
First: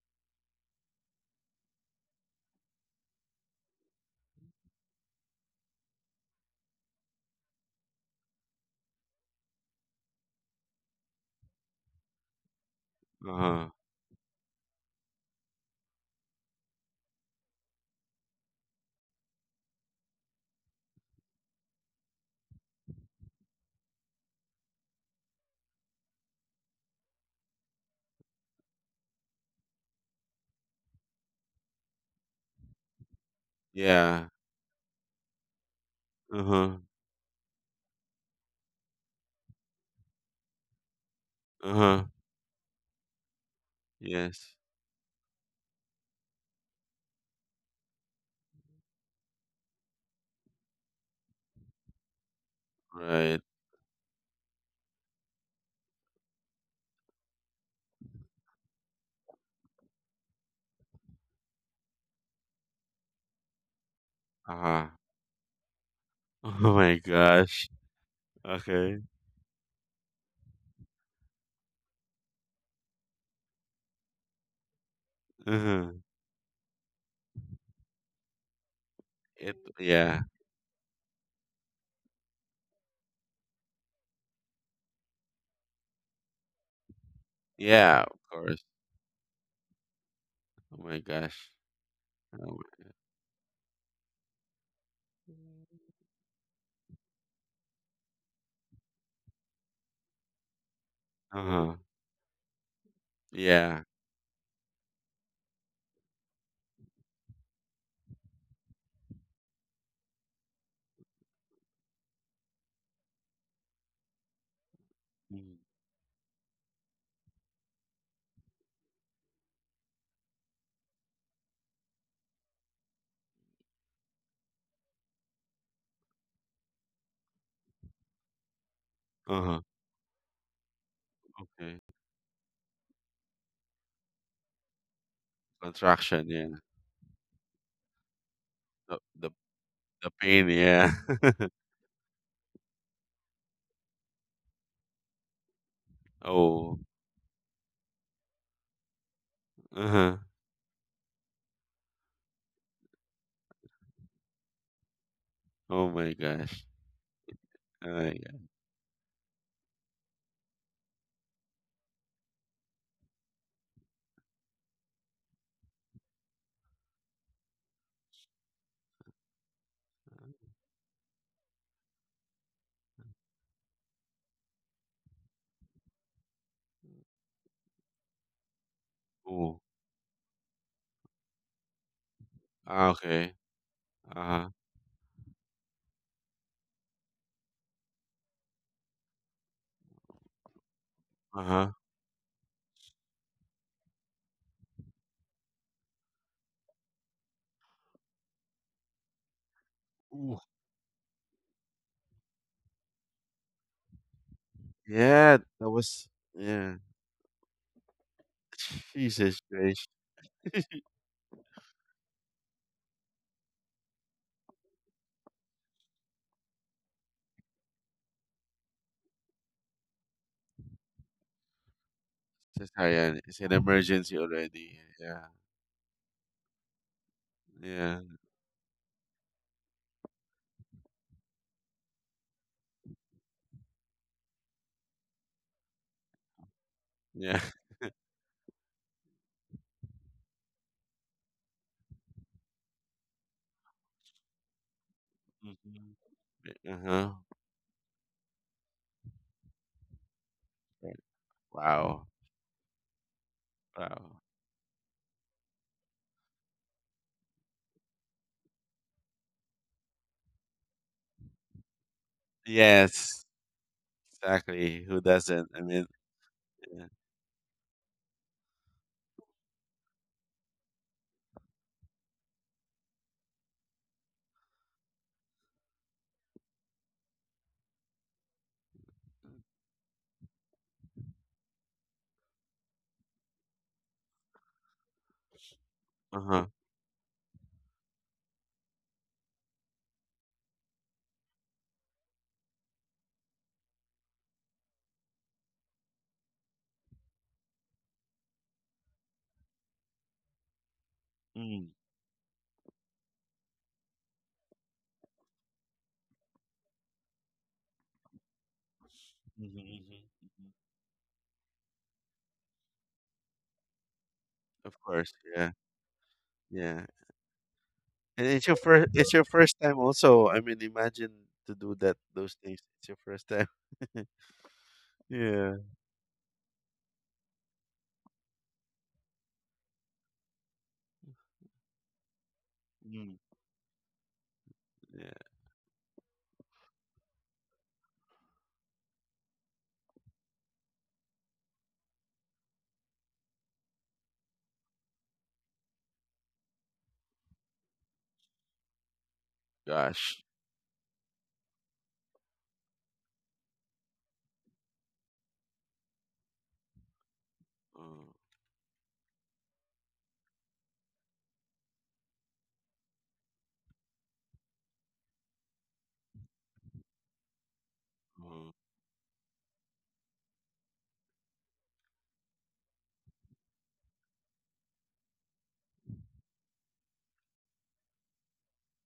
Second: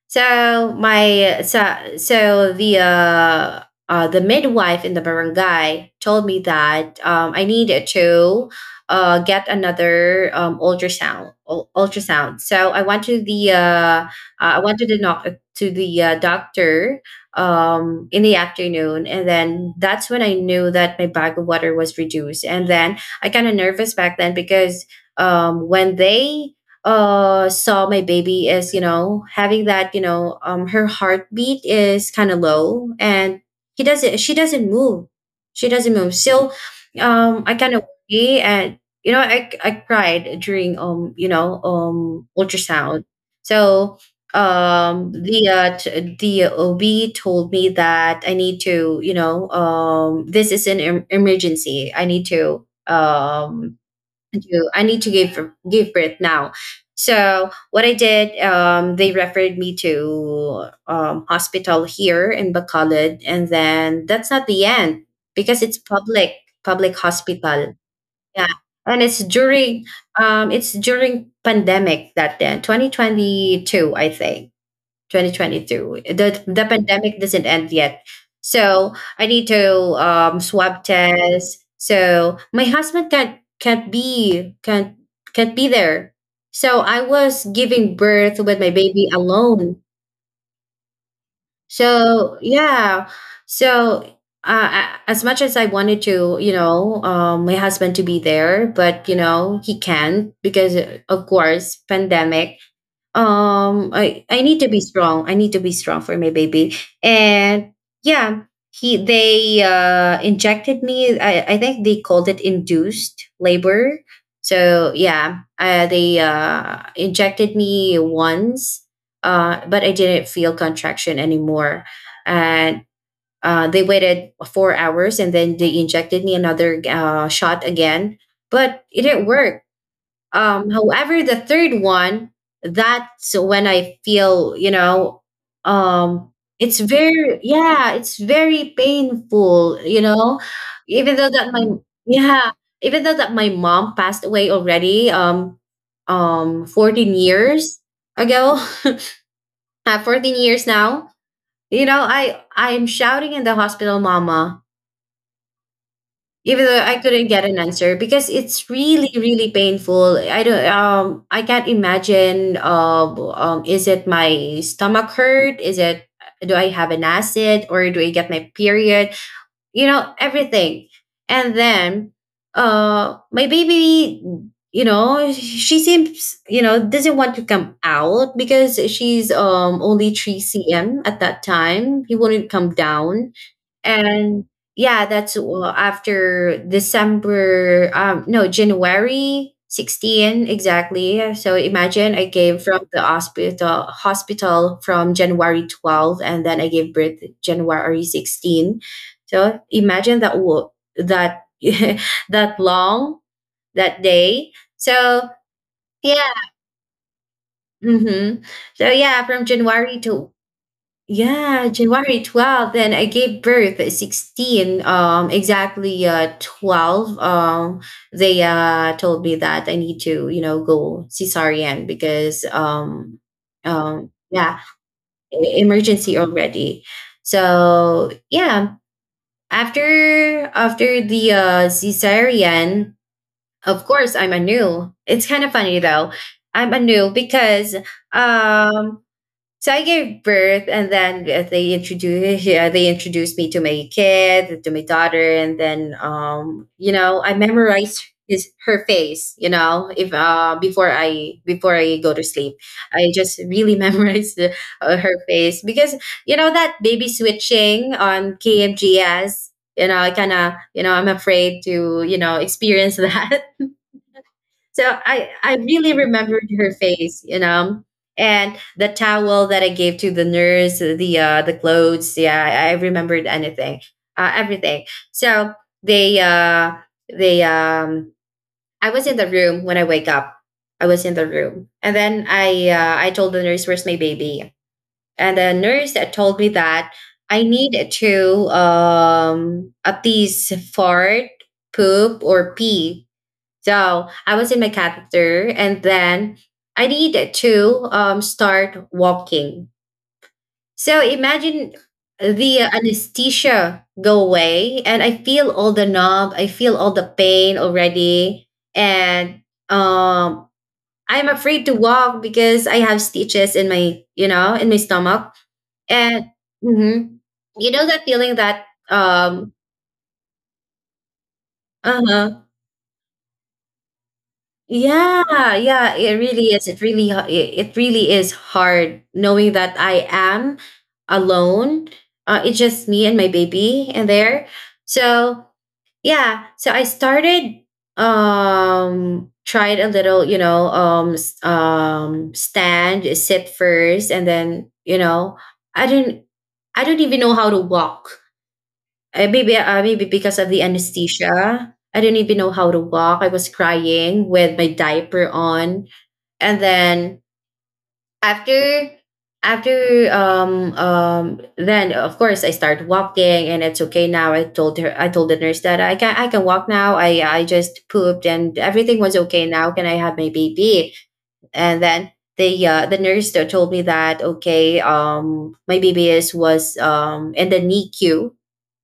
S1: So my so so the uh, uh the midwife in the barangay told me that um I needed to uh get another um ultrasound ul- ultrasound. So I went to
S2: Uh
S1: the
S2: huh.
S1: uh uh, I went to the doc- to the uh, doctor um in the afternoon, and then that's when I knew that my bag of water was reduced. And then I kind of nervous back then because um when they uh saw my baby is, you know, having that, you know, um her heartbeat is kind of low, and he doesn't
S2: Yeah.
S1: she doesn't move, she doesn't move.
S2: Uh
S1: So
S2: huh.
S1: um I kind of worry, and you know i i cried during um you know
S2: Uh huh.
S1: um ultrasound. So
S2: Yes.
S1: um the uh t- the OB told me that I need to, you know, um this is an em- emergency. I need to
S2: Right.
S1: um I do. I need to give give birth now. So what I did, um, they referred me to um, hospital here in Bacolod, and then that's not
S2: Uh
S1: the
S2: huh.
S1: end because it's public
S2: Oh
S1: public
S2: my gosh.
S1: hospital. Yeah,
S2: Okay.
S1: and it's during um, it's during pandemic, that then twenty twenty-two, I think.
S2: Uh
S1: twenty twenty-two.
S2: huh.
S1: The the pandemic doesn't end yet. So I need
S2: It.
S1: to
S2: Yeah.
S1: um swab test. So my husband can't can't be can't can't be there. So I was giving
S2: Yeah. Of
S1: birth with
S2: course.
S1: my baby alone.
S2: Oh my gosh.
S1: So
S2: Oh
S1: yeah. So uh, I- as much as I wanted to, you know, um, my husband to be there, but you know, he can't because, uh, of
S2: my. Uh huh.
S1: course, pandemic.
S2: Yeah.
S1: Um I I need to be strong, I need to be strong for my baby. And yeah, he they uh injected me. I I think they called it induced labor. So yeah,
S2: Mm.
S1: uh, they uh injected me once, uh but I didn't feel contraction anymore. And uh they waited four hours, and then they injected me another uh shot again, but it didn't
S2: Uh-huh.
S1: work. Um, however, the
S2: Okay.
S1: third one, that's when I feel, you know,
S2: Contraction,
S1: um,
S2: yeah.
S1: it's very, yeah, it's very
S2: The the
S1: painful, you
S2: the
S1: know.
S2: pain, yeah.
S1: even though that my, yeah, Even though that my mom passed away already, um, um,
S2: Oh.
S1: fourteen years ago, uh,
S2: Uh-huh.
S1: fourteen years now, you know, I, I'm shouting in the hospital, mama,
S2: Oh my
S1: even
S2: gosh.
S1: though I couldn't get an answer
S2: Uh,
S1: because
S2: yeah.
S1: it's really really painful. I don't um I can't imagine um um is it my stomach hurt? Is it do I have an acid, or do I get my period? You know everything, and then uh my baby, you know she seems, you know doesn't want to come out because she's
S2: Ooh.
S1: um only three centimeters at that time. He wouldn't come
S2: Ah,
S1: down.
S2: okay.
S1: And
S2: Uh-huh.
S1: yeah, that's well, after December, um no, January sixteen exactly. So
S2: Uh-huh.
S1: imagine, I gave from the hospital hospital from january twelfth, and then I gave birth january sixteen. So imagine
S2: Ooh.
S1: that wo- that that long, that day. So
S2: Yeah, that was,
S1: yeah.
S2: yeah.
S1: Hmm. So yeah,
S2: Jesus
S1: from
S2: Christ.
S1: january to, yeah, January twelfth. And I gave birth at sixteen. Um, exactly, uh twelve. Um, they uh told me that I need to, you know, go cesarean because
S2: It's
S1: um
S2: high-end. It's an
S1: um
S2: emergency
S1: yeah,
S2: already. Yeah.
S1: e- emergency already.
S2: Yeah.
S1: So yeah, after after the uh cesarean, of course I'm a new. It's kind of funny though. I'm a new
S2: Yeah.
S1: because um so I gave birth, and then uh, they introduced, yeah, they introduced me to my kid, to my daughter, and
S2: Mhm.
S1: then um, you
S2: Uh-huh.
S1: know, I memorized his, her face. You know, if uh,
S2: Right.
S1: before I before
S2: Wow.
S1: I go to sleep, I just really
S2: Wow.
S1: memorized the, uh, her face, because you know that baby switching on K M G S. You know, I kind of, you know, I'm afraid to, you know, experience
S2: Yes.
S1: that.
S2: Exactly.
S1: So
S2: Who
S1: I,
S2: doesn't? I
S1: I
S2: mean,
S1: really remembered her
S2: yeah.
S1: face, you know, and the towel that I gave to the nurse, the uh, the clothes. Yeah, I I remembered anything, uh, everything. So they uh, they um, I was in the room when I wake up. I was in the room, and then I uh, I told the nurse, "Where's my baby?" And the nurse that told
S2: Uh-huh.
S1: me that I need to um, at least fart, poop, or pee. So I was in my catheter, and then I needed to um, start walking. So
S2: Mm.
S1: imagine, the anesthesia go away, and I feel all the numb, I feel all the pain already, and
S2: Mhm, mhm, mhm.
S1: um, I'm afraid to walk because I have stitches in my, you know, in
S2: Of
S1: my
S2: course,
S1: stomach,
S2: yeah,
S1: and
S2: yeah.
S1: mhm, you know that
S2: And
S1: feeling
S2: it's your
S1: that
S2: first. It's your
S1: um,
S2: first time, also. I mean, imagine to do that.
S1: uh
S2: Those
S1: huh.
S2: things. It's your first time. Yeah.
S1: Yeah, yeah, it really is. It really h- it it really is hard knowing that I am alone. Uh, it's just me
S2: Mm,
S1: and my baby in there.
S2: yeah.
S1: So yeah, so I started um tried a little, you know, um s- um stand, sit first, and then you know, I didn't I don't even know how to walk. Eh, maybe, uh, maybe
S2: Gosh.
S1: because of the anesthesia, I didn't even know how to walk. I was crying with my diaper on, and then
S2: Uh,
S1: after, after, um, um, then of course I started walking, and it's okay now. I told her, I told the nurse that I can, I can walk now. I, I just pooped,
S2: uh,
S1: and everything was okay now. Can I have my baby? And then the uh, the nurse told me that okay, um, my baby is was um in the N I C U,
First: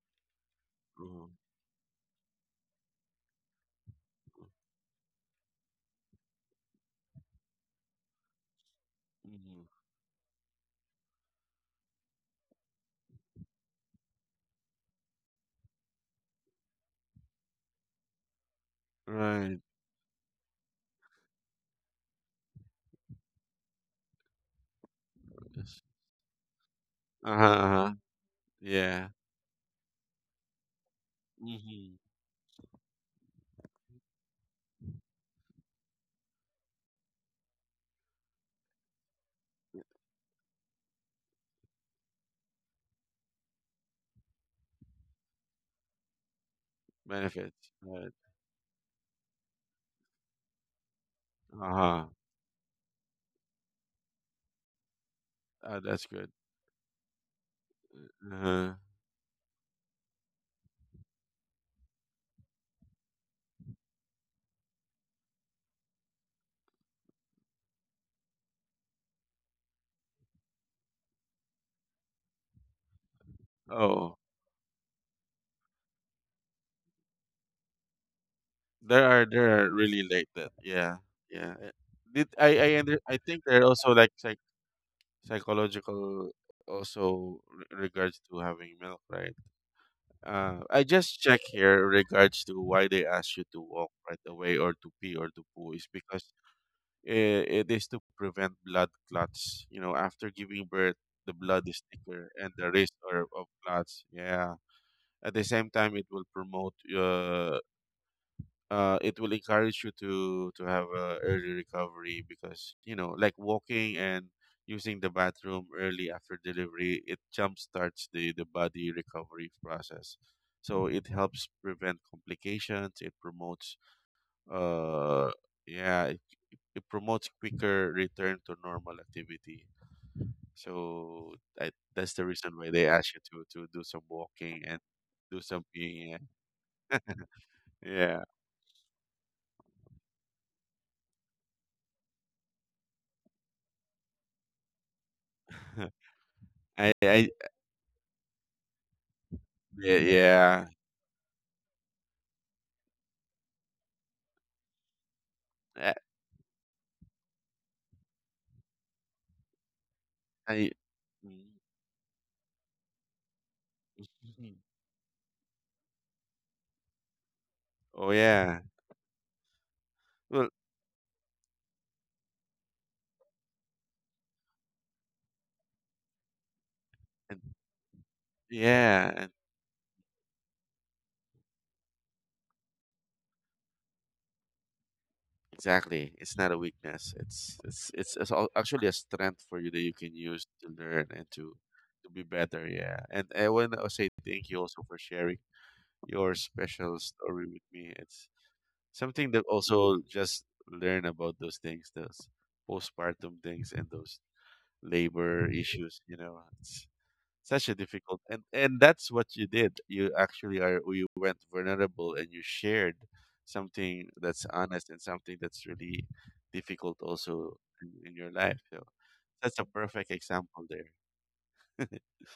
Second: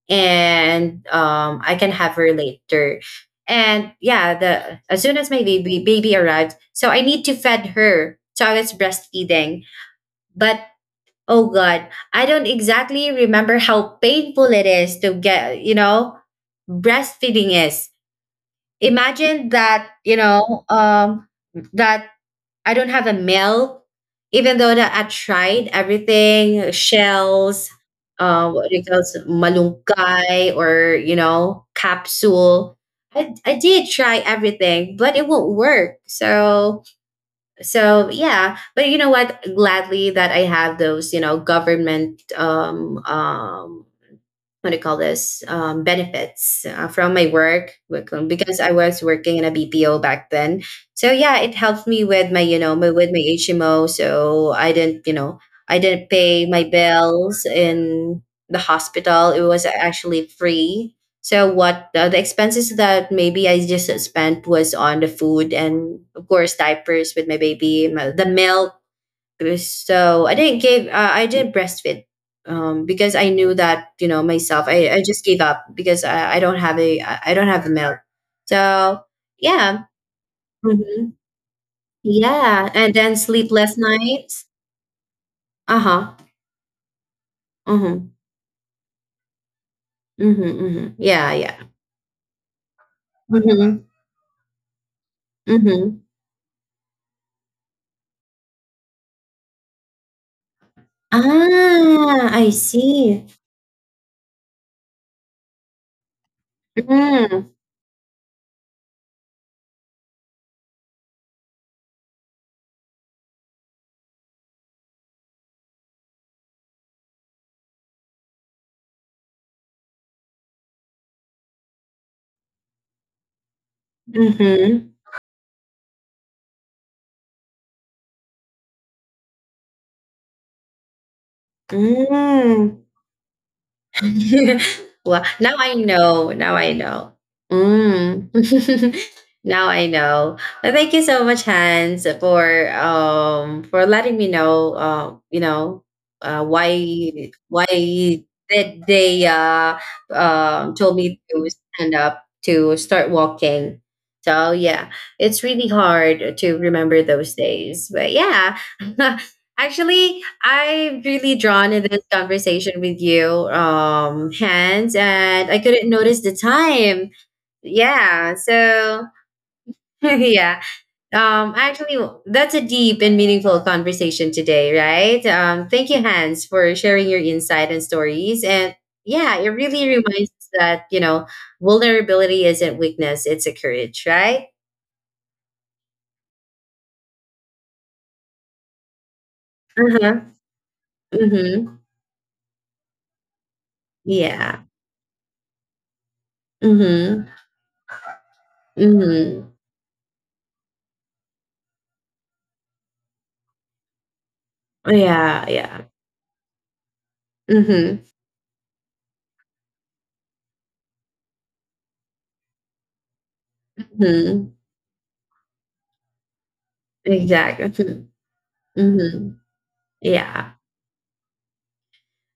S1: and
S2: uh,
S1: um, I can have her later. And yeah, the as soon as my baby baby arrived, so I need to fed her. So I was breastfeeding,
S2: mhm.
S1: but oh god, I don't exactly remember how painful it is to get, you know, breastfeeding is. Imagine
S2: Right.
S1: that, you know, um, that I don't have a meal, even though that I tried everything,
S2: Uh huh.
S1: shells,
S2: Uh-huh.
S1: uh, what do you call
S2: Yeah.
S1: it, malungkay, or you know,
S2: Mm-hmm.
S1: capsule. I, I did try everything, but it won't work. So so yeah, but you know what? Gladly that I have those, you know, government um, um, what do you call this, um, benefits, uh, from my
S2: Benefits.
S1: work
S2: Right.
S1: because I was working in a B P O back then. So yeah, it
S2: Uh
S1: helped me
S2: huh.
S1: with my, you know, my, with my H M O. So I didn't, you know,
S2: Uh,
S1: I
S2: that's
S1: didn't
S2: good.
S1: pay my bills in
S2: Uh
S1: the
S2: huh.
S1: hospital. It was actually free. So what uh, the expenses that maybe I just spent was on the food and of course diapers with my baby, my, the milk. So I didn't give. Uh, I did breastfeed, um, because I knew that, you
S2: Oh,
S1: know, myself. I, I just gave up because I, I don't have a I I don't have the milk. So
S2: there are there are
S1: yeah.
S2: really like that. Yeah.
S1: Hmm.
S2: Yeah. Uh, Did I
S1: Yeah,
S2: I
S1: and
S2: under, I
S1: then
S2: think there are
S1: sleepless
S2: also like psych
S1: nights. Uh huh.
S2: psychological also re-
S1: Mm-hmm.
S2: regards to having milk, right?
S1: Mm-hmm,
S2: Uh, I
S1: mm-hmm.
S2: just
S1: Yeah,
S2: check
S1: yeah.
S2: here regards to why they ask you to
S1: Mm-hmm.
S2: walk right away or to pee or to poo is
S1: Mm-hmm.
S2: because it, it is to prevent blood clots. You know, after giving birth, the blood is
S1: Ah,
S2: thicker and
S1: I
S2: the risk
S1: see.
S2: are, of clots. Yeah. At the same time, it will promote
S1: Mm-hmm.
S2: uh, uh, it will encourage you to to have a early recovery, because you know like walking and using the bathroom early after delivery, it jumpstarts the the body recovery process. So it helps prevent complications, it promotes
S1: Mm-hmm.
S2: uh yeah, it, it promotes quicker return to normal activity. So I, that's the reason why
S1: Mm.
S2: they ask you to to do some walking and
S1: Well,
S2: do
S1: now
S2: some
S1: I
S2: peeing.
S1: know. Now I know.
S2: Yeah.
S1: Mm. Now I know. Well, thank you so much, Hans, for um for letting me know. Uh, you know, uh,
S2: Yeah. I I
S1: why why did they uh
S2: yeah,
S1: um told me to stand up to start walking. So yeah, it's really
S2: yeah.
S1: hard to remember those days, but yeah. Actually,
S2: I
S1: I'm really drawn in this conversation with you, um,
S2: mm,
S1: Hans, and I couldn't notice the time.
S2: Oh
S1: Yeah,
S2: yeah.
S1: so
S2: Well,
S1: yeah. Um, actually, that's a deep and meaningful conversation today, right? Um, thank you, Hans, for sharing your
S2: and,
S1: insight and stories. And
S2: yeah, and
S1: yeah, it really reminds us that, you know, vulnerability isn't weakness; it's a courage, right?
S2: exactly. It's not a weakness. It's it's it's, it's al- actually a strength for you that
S1: Uh
S2: you can
S1: huh.
S2: use to learn and
S1: Mm
S2: to
S1: hmm.
S2: to be better. Yeah. And I want to say thank you
S1: Yeah.
S2: also for sharing your
S1: Mm
S2: special
S1: hmm.
S2: story with me. It's something that
S1: Mm
S2: also just learn about those things, those postpartum things and those
S1: hmm. Yeah.
S2: labor
S1: Yeah.
S2: issues. You know, it's
S1: Mm
S2: such a
S1: hmm.
S2: difficult, and and that's what you did you actually are you went vulnerable, and you shared something that's
S1: Mhm.
S2: honest and something that's really difficult also
S1: Exactly.
S2: in,
S1: Mhm.
S2: in your life. So
S1: Mhm.
S2: that's a perfect
S1: Yeah,
S2: example there.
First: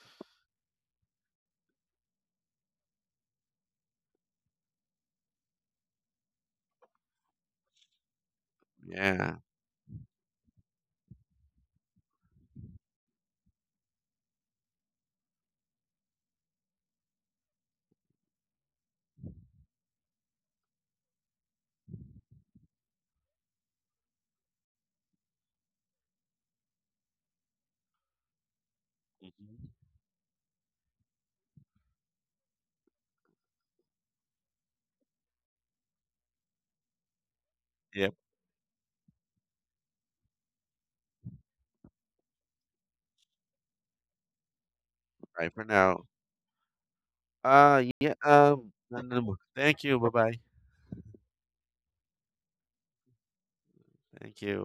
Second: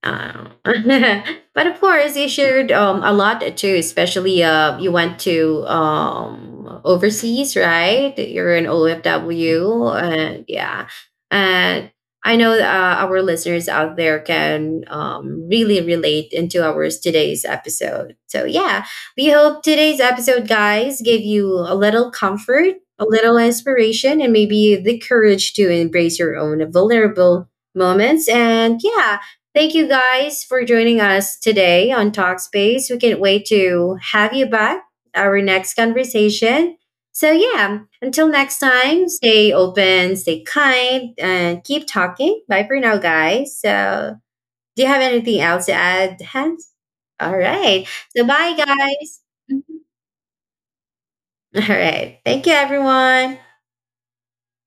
S1: Uh, but of course, you shared um, a lot too, especially uh, you went to um, overseas, right? You're an
S2: Yeah.
S1: O F W. And yeah. And I know, uh, our listeners out there can, um, really relate into our today's episode. So yeah, we hope today's episode, guys, gave you a little comfort, a little inspiration, and maybe the courage to embrace your own vulnerable moments. And yeah, thank
S2: Hmm.
S1: you guys for joining us today on Talkspace. We can't wait to have you back our next conversation. So yeah,
S2: Yep.
S1: until next time, stay open, stay kind, and keep talking. Bye for now, guys. So, do you have anything
S2: Bye for
S1: else to
S2: now.
S1: add, Hans? All
S2: uh
S1: right.
S2: yeah.
S1: So bye
S2: um no,
S1: guys.
S2: no, no. Thank you. Bye bye.
S1: All right. Thank you everyone.
S2: Thank you.